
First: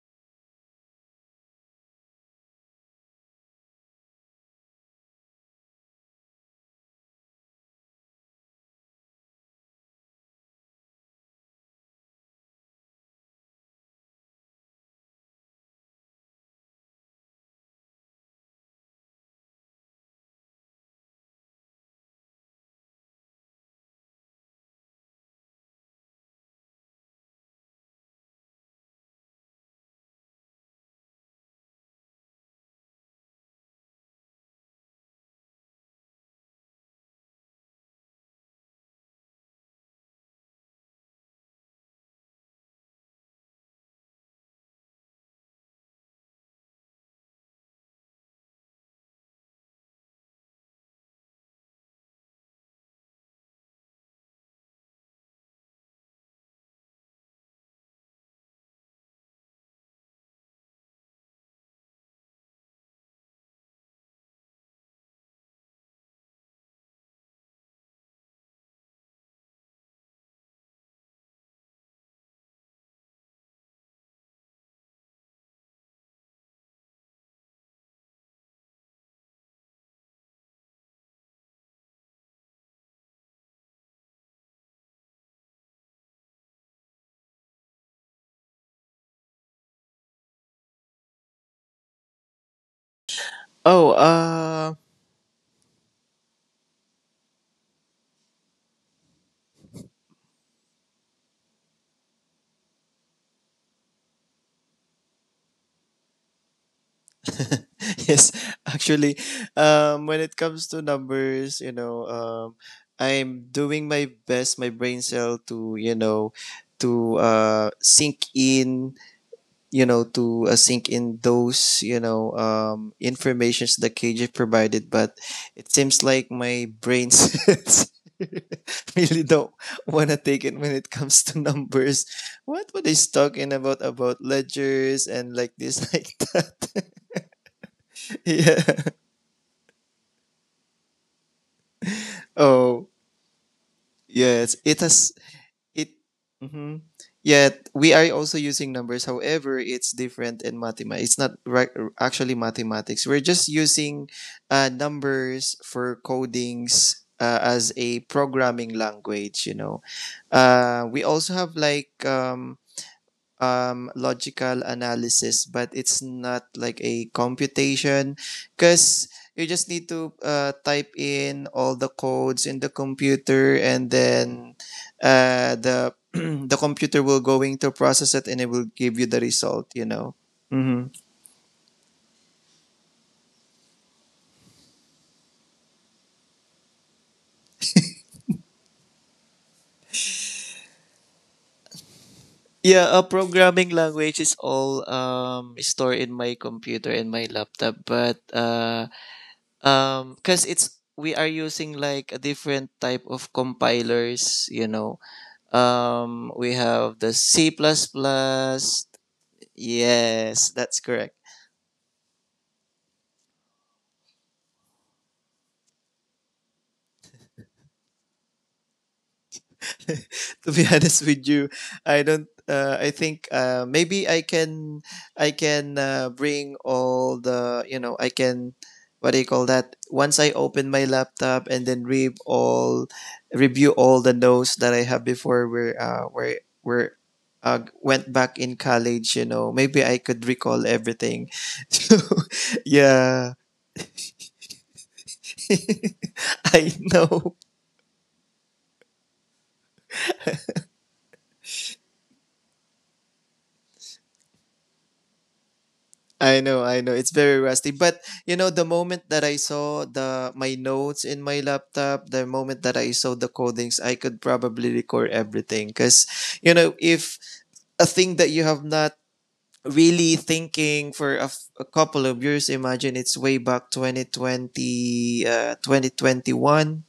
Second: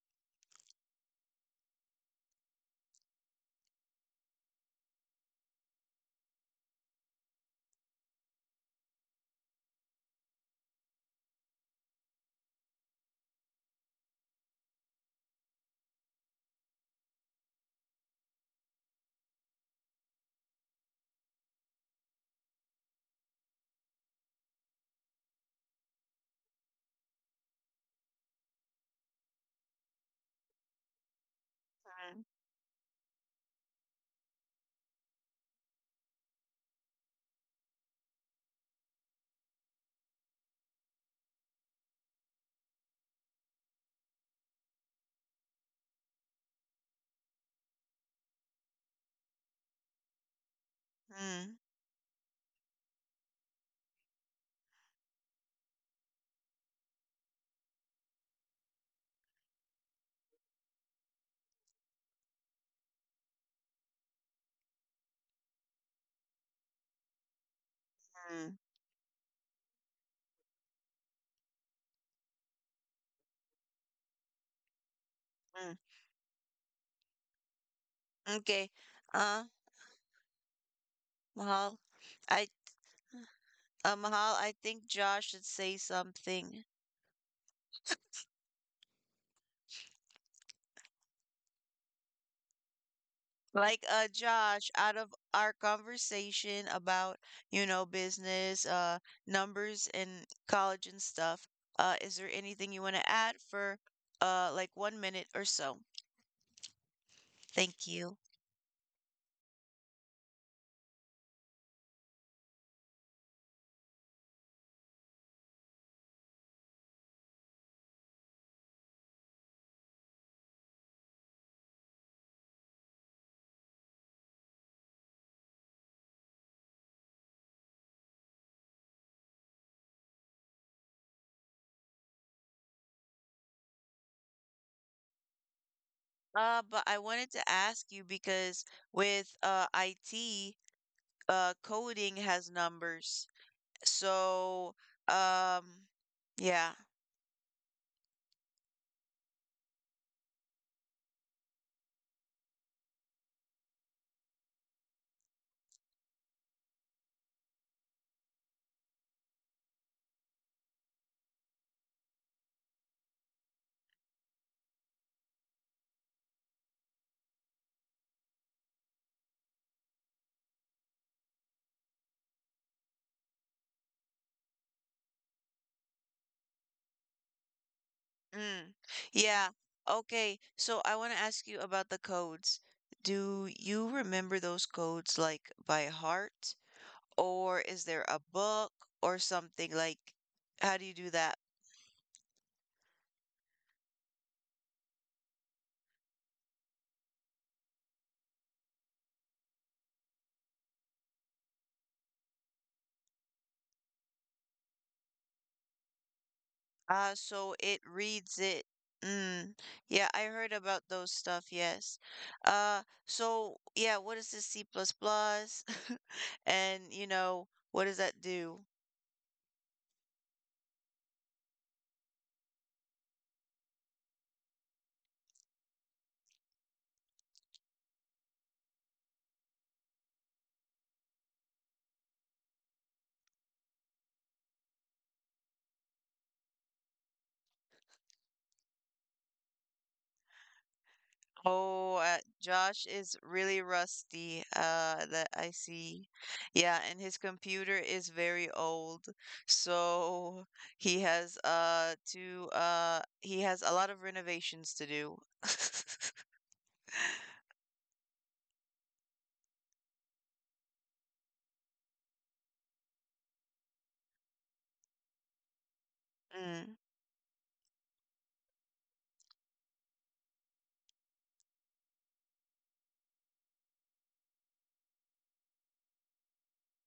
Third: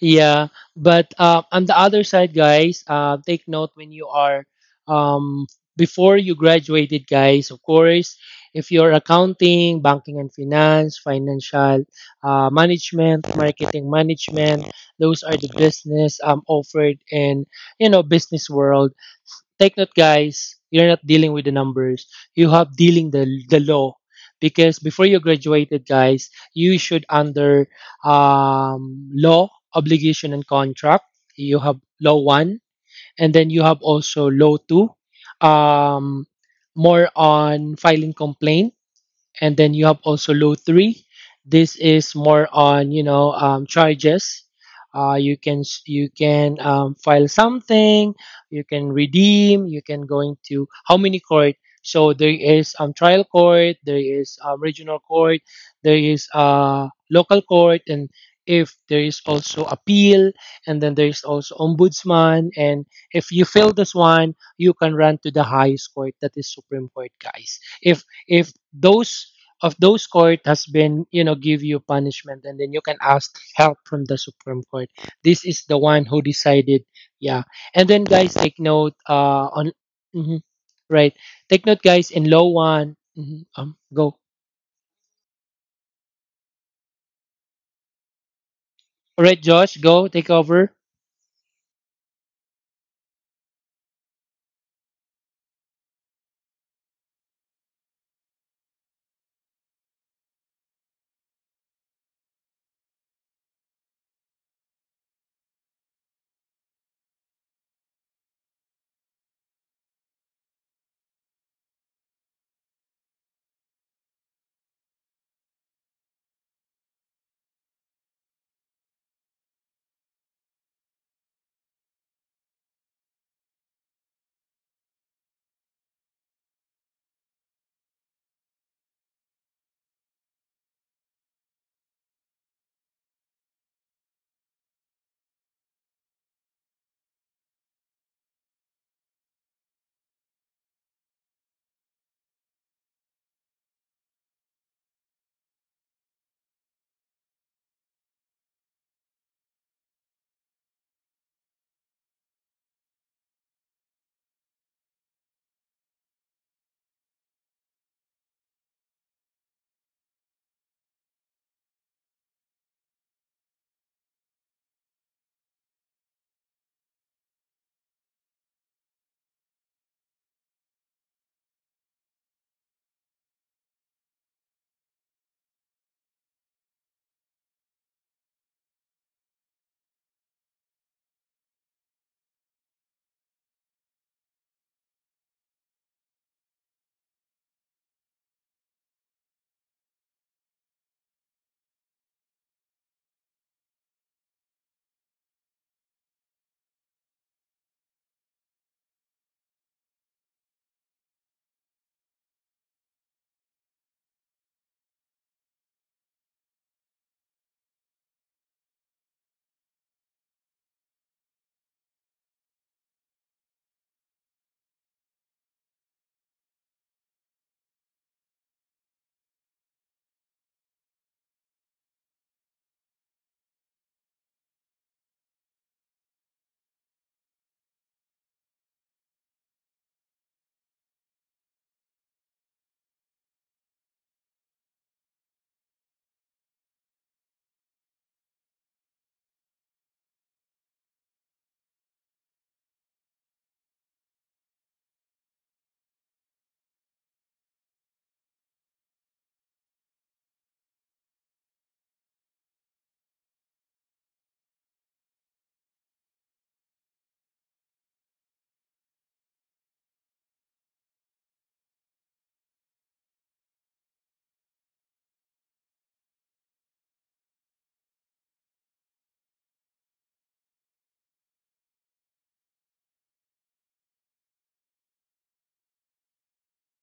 Speaker 2: Yeah, but on the other side, guys, take note, when you are um, before you graduated, guys. Of course, if you're accounting, banking and finance, financial management, marketing management, those are the business offered in, you know, business world. Take note, guys, you're not dealing with the numbers. You have dealing the law, because before you graduated, guys, you should under, law, obligation, and contract. You have law
Speaker 1: Mm,
Speaker 2: one, and then you have also law two, um, more on filing complaint, and then you have also low three. This is more on, you know, charges. You can you can file something, you can redeem, you can go into how many
Speaker 1: mm,
Speaker 2: court. So there is trial court, there is regional court, there is local court, and if there is also appeal, and then there is also ombudsman. And if you fail this one, you can run to the highest court, that is Supreme Court, guys. If
Speaker 1: mm,
Speaker 2: those court has been, you know, give you punishment, and then you can ask help from the Supreme Court, this is
Speaker 1: mm.
Speaker 2: the one who decided. Yeah. And then guys, take
Speaker 1: Okay.
Speaker 2: note
Speaker 1: Uh,
Speaker 2: on, mhm, right, take
Speaker 1: Mahal,
Speaker 2: note guys, in
Speaker 1: I
Speaker 2: law one, mhm, go,
Speaker 1: Mahal, I think Josh should say something.
Speaker 2: all right Josh, go take over.
Speaker 1: Like,
Speaker 3: Oh,
Speaker 1: Josh,
Speaker 3: uh,
Speaker 1: out of our conversation about, you know, business, numbers and college and stuff, is there anything you want to add for, like 1 minute or so? Thank you.
Speaker 3: yes, actually, when it comes to numbers, I'm doing my best, my brain cell to, to sink in, to sink in those, informations the KJ provided, but it seems like my brain cells really don't want to take it when it comes to numbers. What were they talking about ledgers and like this, like
Speaker 1: But
Speaker 3: that?
Speaker 1: I wanted to ask you because
Speaker 3: Yeah.
Speaker 1: with, IT, coding has
Speaker 3: Oh,
Speaker 1: numbers.
Speaker 3: yes.
Speaker 1: So,
Speaker 3: It has
Speaker 1: um,
Speaker 3: it.
Speaker 1: yeah.
Speaker 3: Mm-hmm. Yet we are also using numbers. However, it's different in mathematics. It's not ra- Actually mathematics. We're just using numbers for codings as a programming language. We also have logical analysis, but it's not like a computation because you just need to type in all the codes in the computer and then the the computer will going to process it and it will
Speaker 1: Mm.
Speaker 3: give you the
Speaker 1: Yeah.
Speaker 3: result.
Speaker 1: Okay. So
Speaker 3: Mm-hmm.
Speaker 1: I want to ask you about the codes. Do you remember those codes like by heart, or is there a book or something like how do you do that?
Speaker 3: Yeah, a programming language is all stored in my computer and my laptop, but because it's we are using like a different type of compilers, we have the
Speaker 1: Uh,
Speaker 3: C++.
Speaker 1: so it reads it. Mm. Yeah, I
Speaker 3: Yes,
Speaker 1: heard
Speaker 3: that's
Speaker 1: about those
Speaker 3: correct.
Speaker 1: stuff, yes. So yeah, what is this C plus plus? And you know, what does that do?
Speaker 3: To be honest with you, I don't. I think maybe I can bring all the you know I can what do you call that? Once I open my laptop and then read all review all the notes that I have before where went back in college. You know, maybe I could recall everything.
Speaker 1: Oh,
Speaker 3: So
Speaker 1: Josh is
Speaker 3: yeah.
Speaker 1: really rusty, that I see.
Speaker 3: I
Speaker 1: Yeah, and his
Speaker 3: know.
Speaker 1: computer is very old. So he has a lot of renovations to do.
Speaker 3: I know, it's very rusty. But you know, the moment that I saw the my notes in my laptop, the moment that I saw the codings, I could probably record everything. Cause you
Speaker 1: Mm,
Speaker 3: know, if a thing that you have not really thinking for a, a couple of years, imagine it's way back 2020, 2021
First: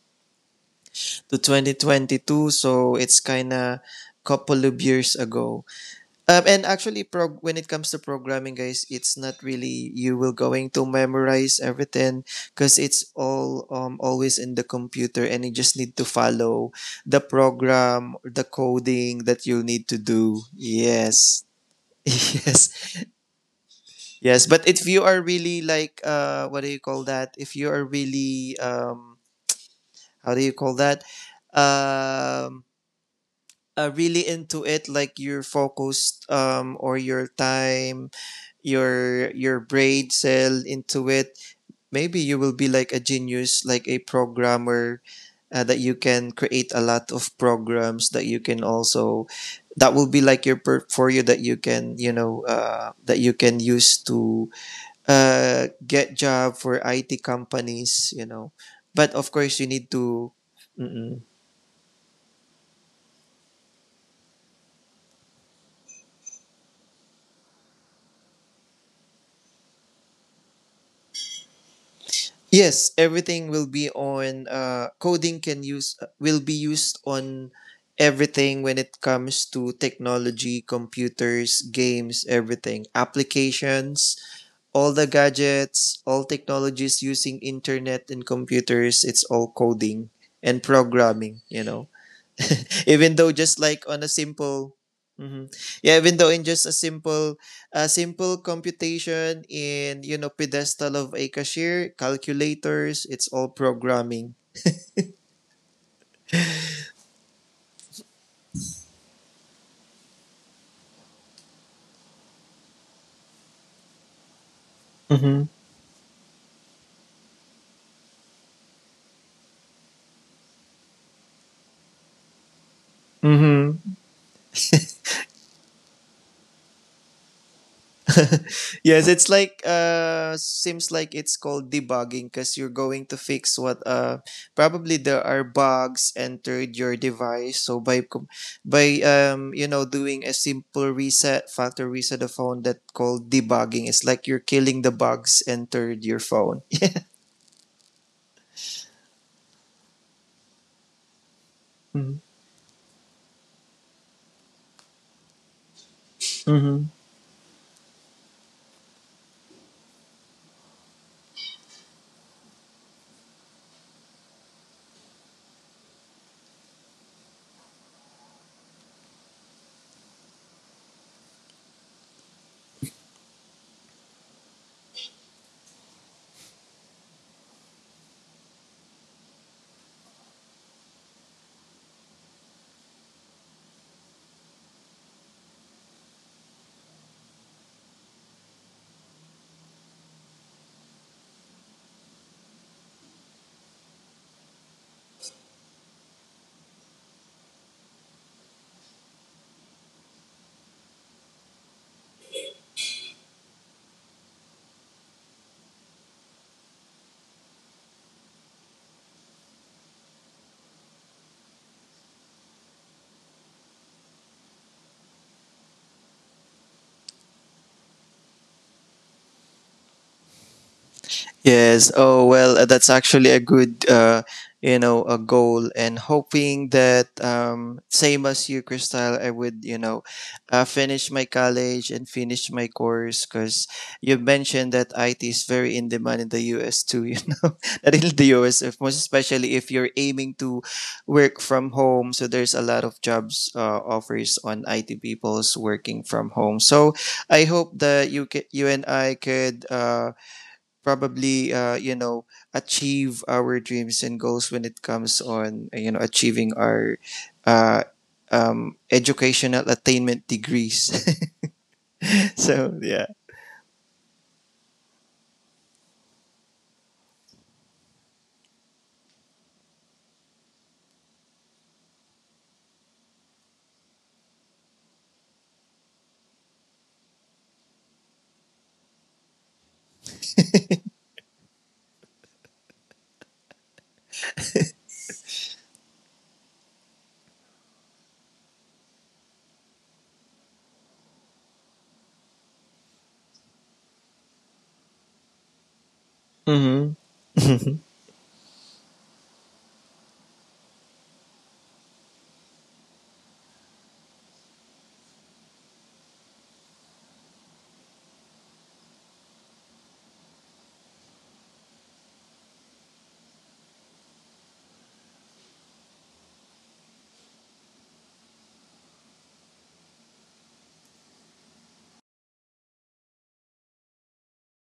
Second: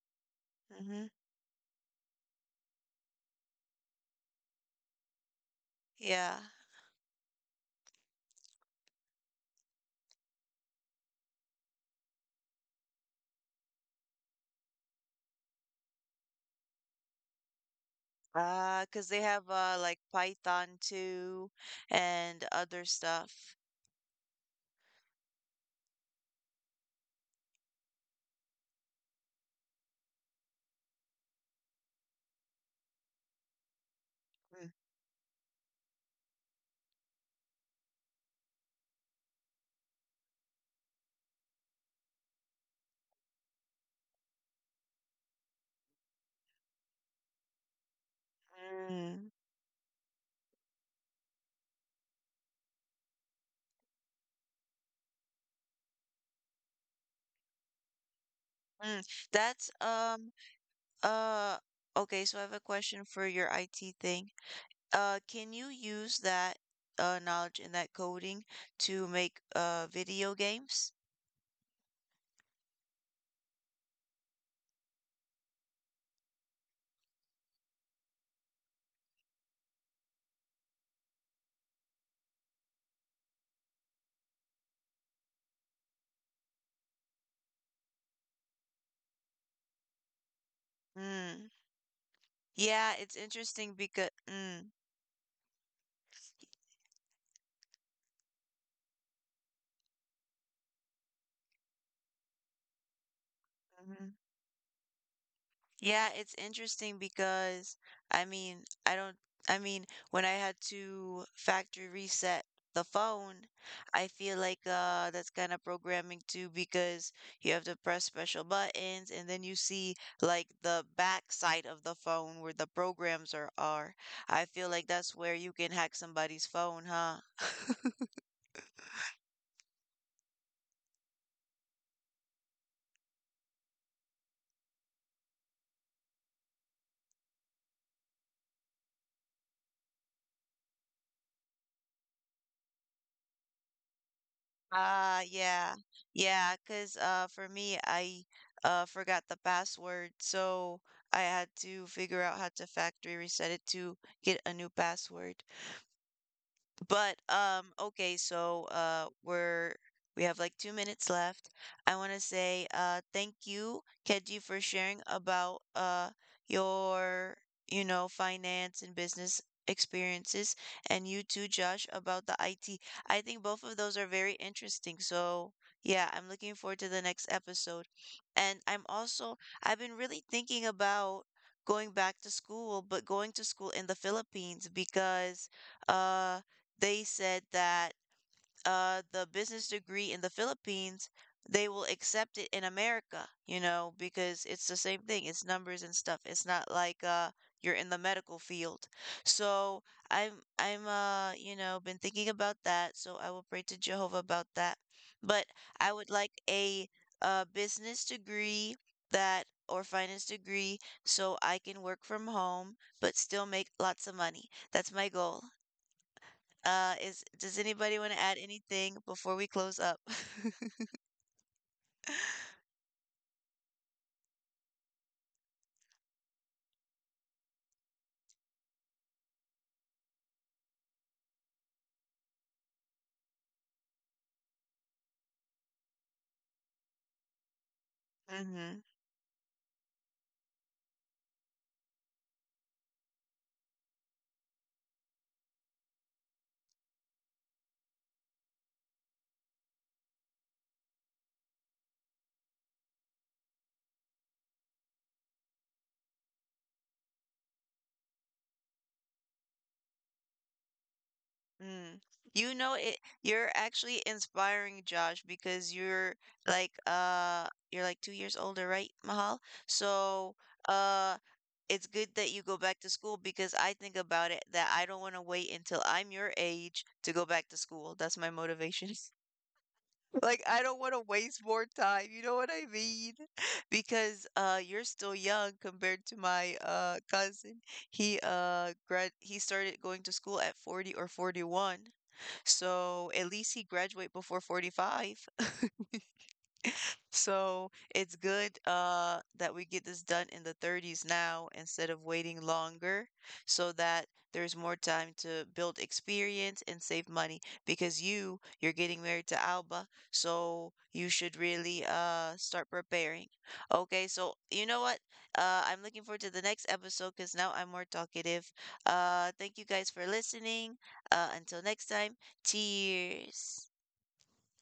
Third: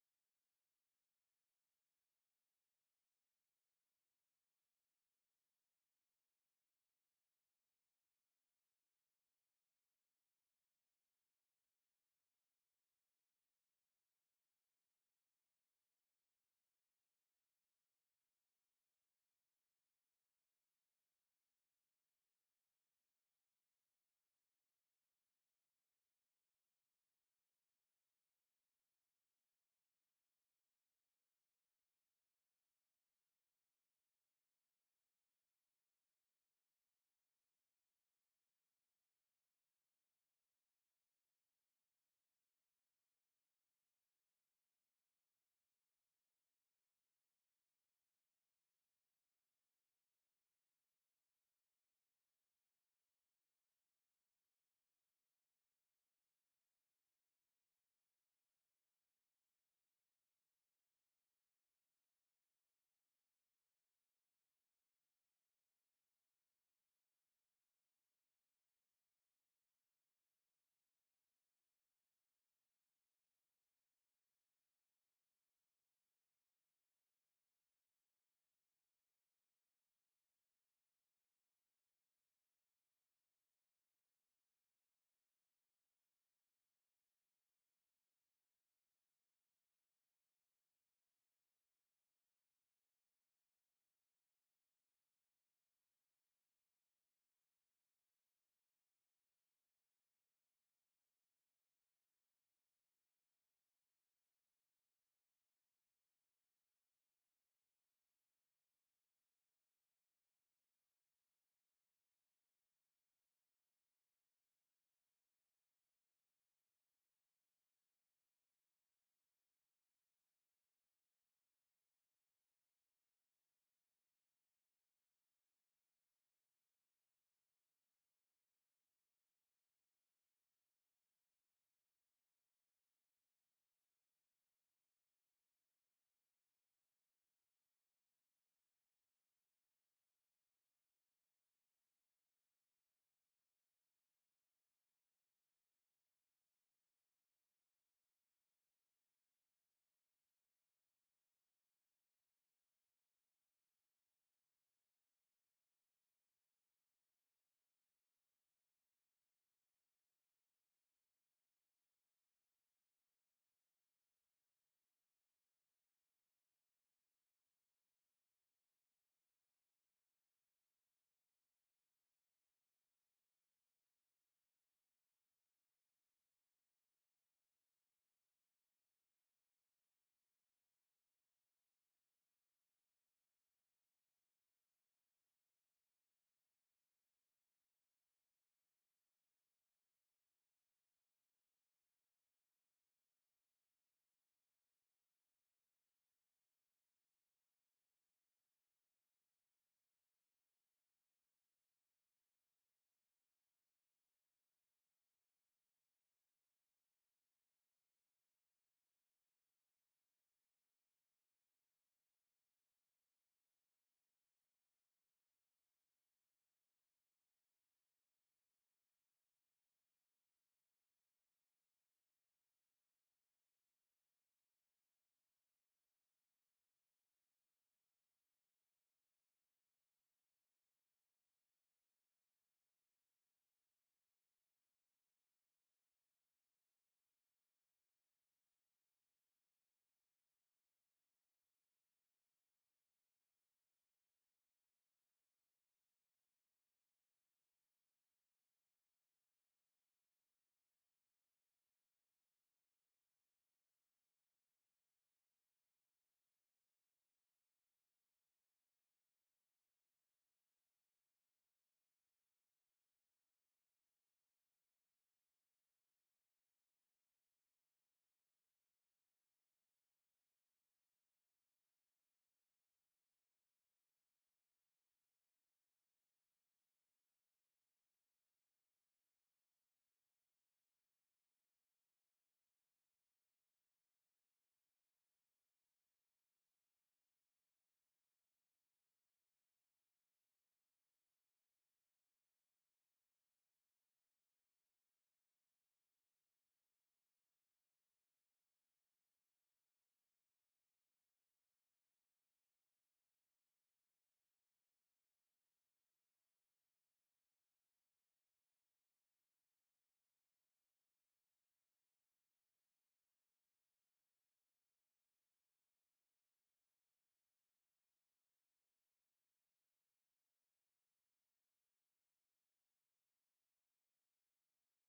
Speaker 1: mm-hmm.
Speaker 3: to 2022. So it's kind of couple of years ago.
Speaker 1: Yeah.
Speaker 3: And actually, when it comes to programming, guys, it's not really you will going to memorize everything because it's all always in the computer, and you just need to follow the program, the
Speaker 1: 'Cause
Speaker 3: coding
Speaker 1: they
Speaker 3: that
Speaker 1: have
Speaker 3: you need to
Speaker 1: like
Speaker 3: do.
Speaker 1: Python
Speaker 3: Yes,
Speaker 1: 2 and other
Speaker 3: yes,
Speaker 1: stuff.
Speaker 3: yes. But if you are really like, what do you call that? If you are really, how do you call that? Um, Really into
Speaker 1: Mm.
Speaker 3: it, like you're focused, or your time your braid cell into it, maybe you will be like a genius, like a programmer, that you can create a lot of programs that you can also,
Speaker 1: Mm.
Speaker 3: that will be like your portfolio that you can, that you can use to get job for IT companies,
Speaker 1: Mm.
Speaker 3: but of course you
Speaker 1: That's
Speaker 3: need to.
Speaker 1: uh okay, so I have a question for your IT thing. Can you use that knowledge in that coding to make video games?
Speaker 3: Yes, everything will be on coding, can use, will be used on everything when it comes to technology, computers, games, everything, applications, all the gadgets, all technologies using internet and computers, it's all coding and programming,
Speaker 1: Mm.
Speaker 3: you know.
Speaker 1: Yeah, it's
Speaker 3: Even though just
Speaker 1: interesting
Speaker 3: like on
Speaker 1: because
Speaker 3: a
Speaker 1: mm,
Speaker 3: simple. Mhm. Yeah, even though in just a simple computation in, you know, pedestal of a cashier calculators, it's all
Speaker 1: mhm.
Speaker 3: programming.
Speaker 1: Yeah, it's interesting because I mean, I don't, I mean, when I had to factory reset the phone, I feel like that's
Speaker 3: Mm-hmm.
Speaker 1: kind of programming too because you have to press special buttons and then you see like the back side of the phone where the programs are.
Speaker 3: Mm-hmm.
Speaker 1: I feel like that's where you can hack somebody's phone, huh?
Speaker 3: Yes, it's like seems like it's called debugging because you're going to fix what probably there are bugs entered your device. So by you know, doing a simple reset, factory reset of phone, that called debugging. It's like you're killing the
Speaker 1: Ah,
Speaker 3: bugs
Speaker 1: yeah.
Speaker 3: entered your
Speaker 1: Yeah,
Speaker 3: phone.
Speaker 1: 'cause for me I forgot the password, so I had to
Speaker 3: Mm-hmm.
Speaker 1: figure out how to factory reset it to get a new password. But, okay, so, we have like 2 minutes left. I wanna say, thank you, Keji, for sharing about, your, you know, finance and business experiences, and you too, Josh, about the IT. I think both of those are very interesting. So, yeah, I'm looking forward to the next episode. And I'm also I've been really thinking about going back to school, but going to school in the Philippines because, uh, they said that the business degree in the Philippines, they will accept it in America, you know, because it's the same thing. It's numbers and stuff. It's not like you're in the medical field. So I'm I'm you know, been thinking about that. So I will pray to Jehovah about that. But I would like a business degree that or finance degree so I can work from home but still make lots of money. That's my goal. Is Does anybody want to add anything before we close up?
Speaker 3: Yes. Oh well, that's actually a good, you know, a goal, and hoping that same as you, Crystal, I would, you know, finish my college and finish my course because you mentioned that IT is very in demand in the US too. You know, not in the US,
Speaker 1: Mm-hmm.
Speaker 3: if, most especially if you're aiming to work from home, so there's a lot of jobs offers on IT people's working from home. So I hope that you and I could. Probably achieve our dreams and goals when it comes on achieving our uh, educational attainment degrees.
Speaker 1: Mm. You know
Speaker 3: So
Speaker 1: it,
Speaker 3: yeah.
Speaker 1: you're actually inspiring Josh because you're like 2 years older, right, Mahal? So uh it's good that you go back to school because I think about it that I don't want to wait until I'm your age to go back to school. That's my motivation. Like, I don't want to waste more time, you know what I mean? Because you're still young compared to my cousin. He started going to school at 40 or 41. So, at least he graduated before 45. So
Speaker 3: Mm-hmm.
Speaker 1: it's good that we get this done in the 30s now instead of waiting longer so that there's more time to build experience and save money because you're getting married to Alba, so you should really start preparing. Okay, so you know what? I'm looking forward to the next episode because now I'm more talkative. Thank you guys for listening. Until next time, cheers.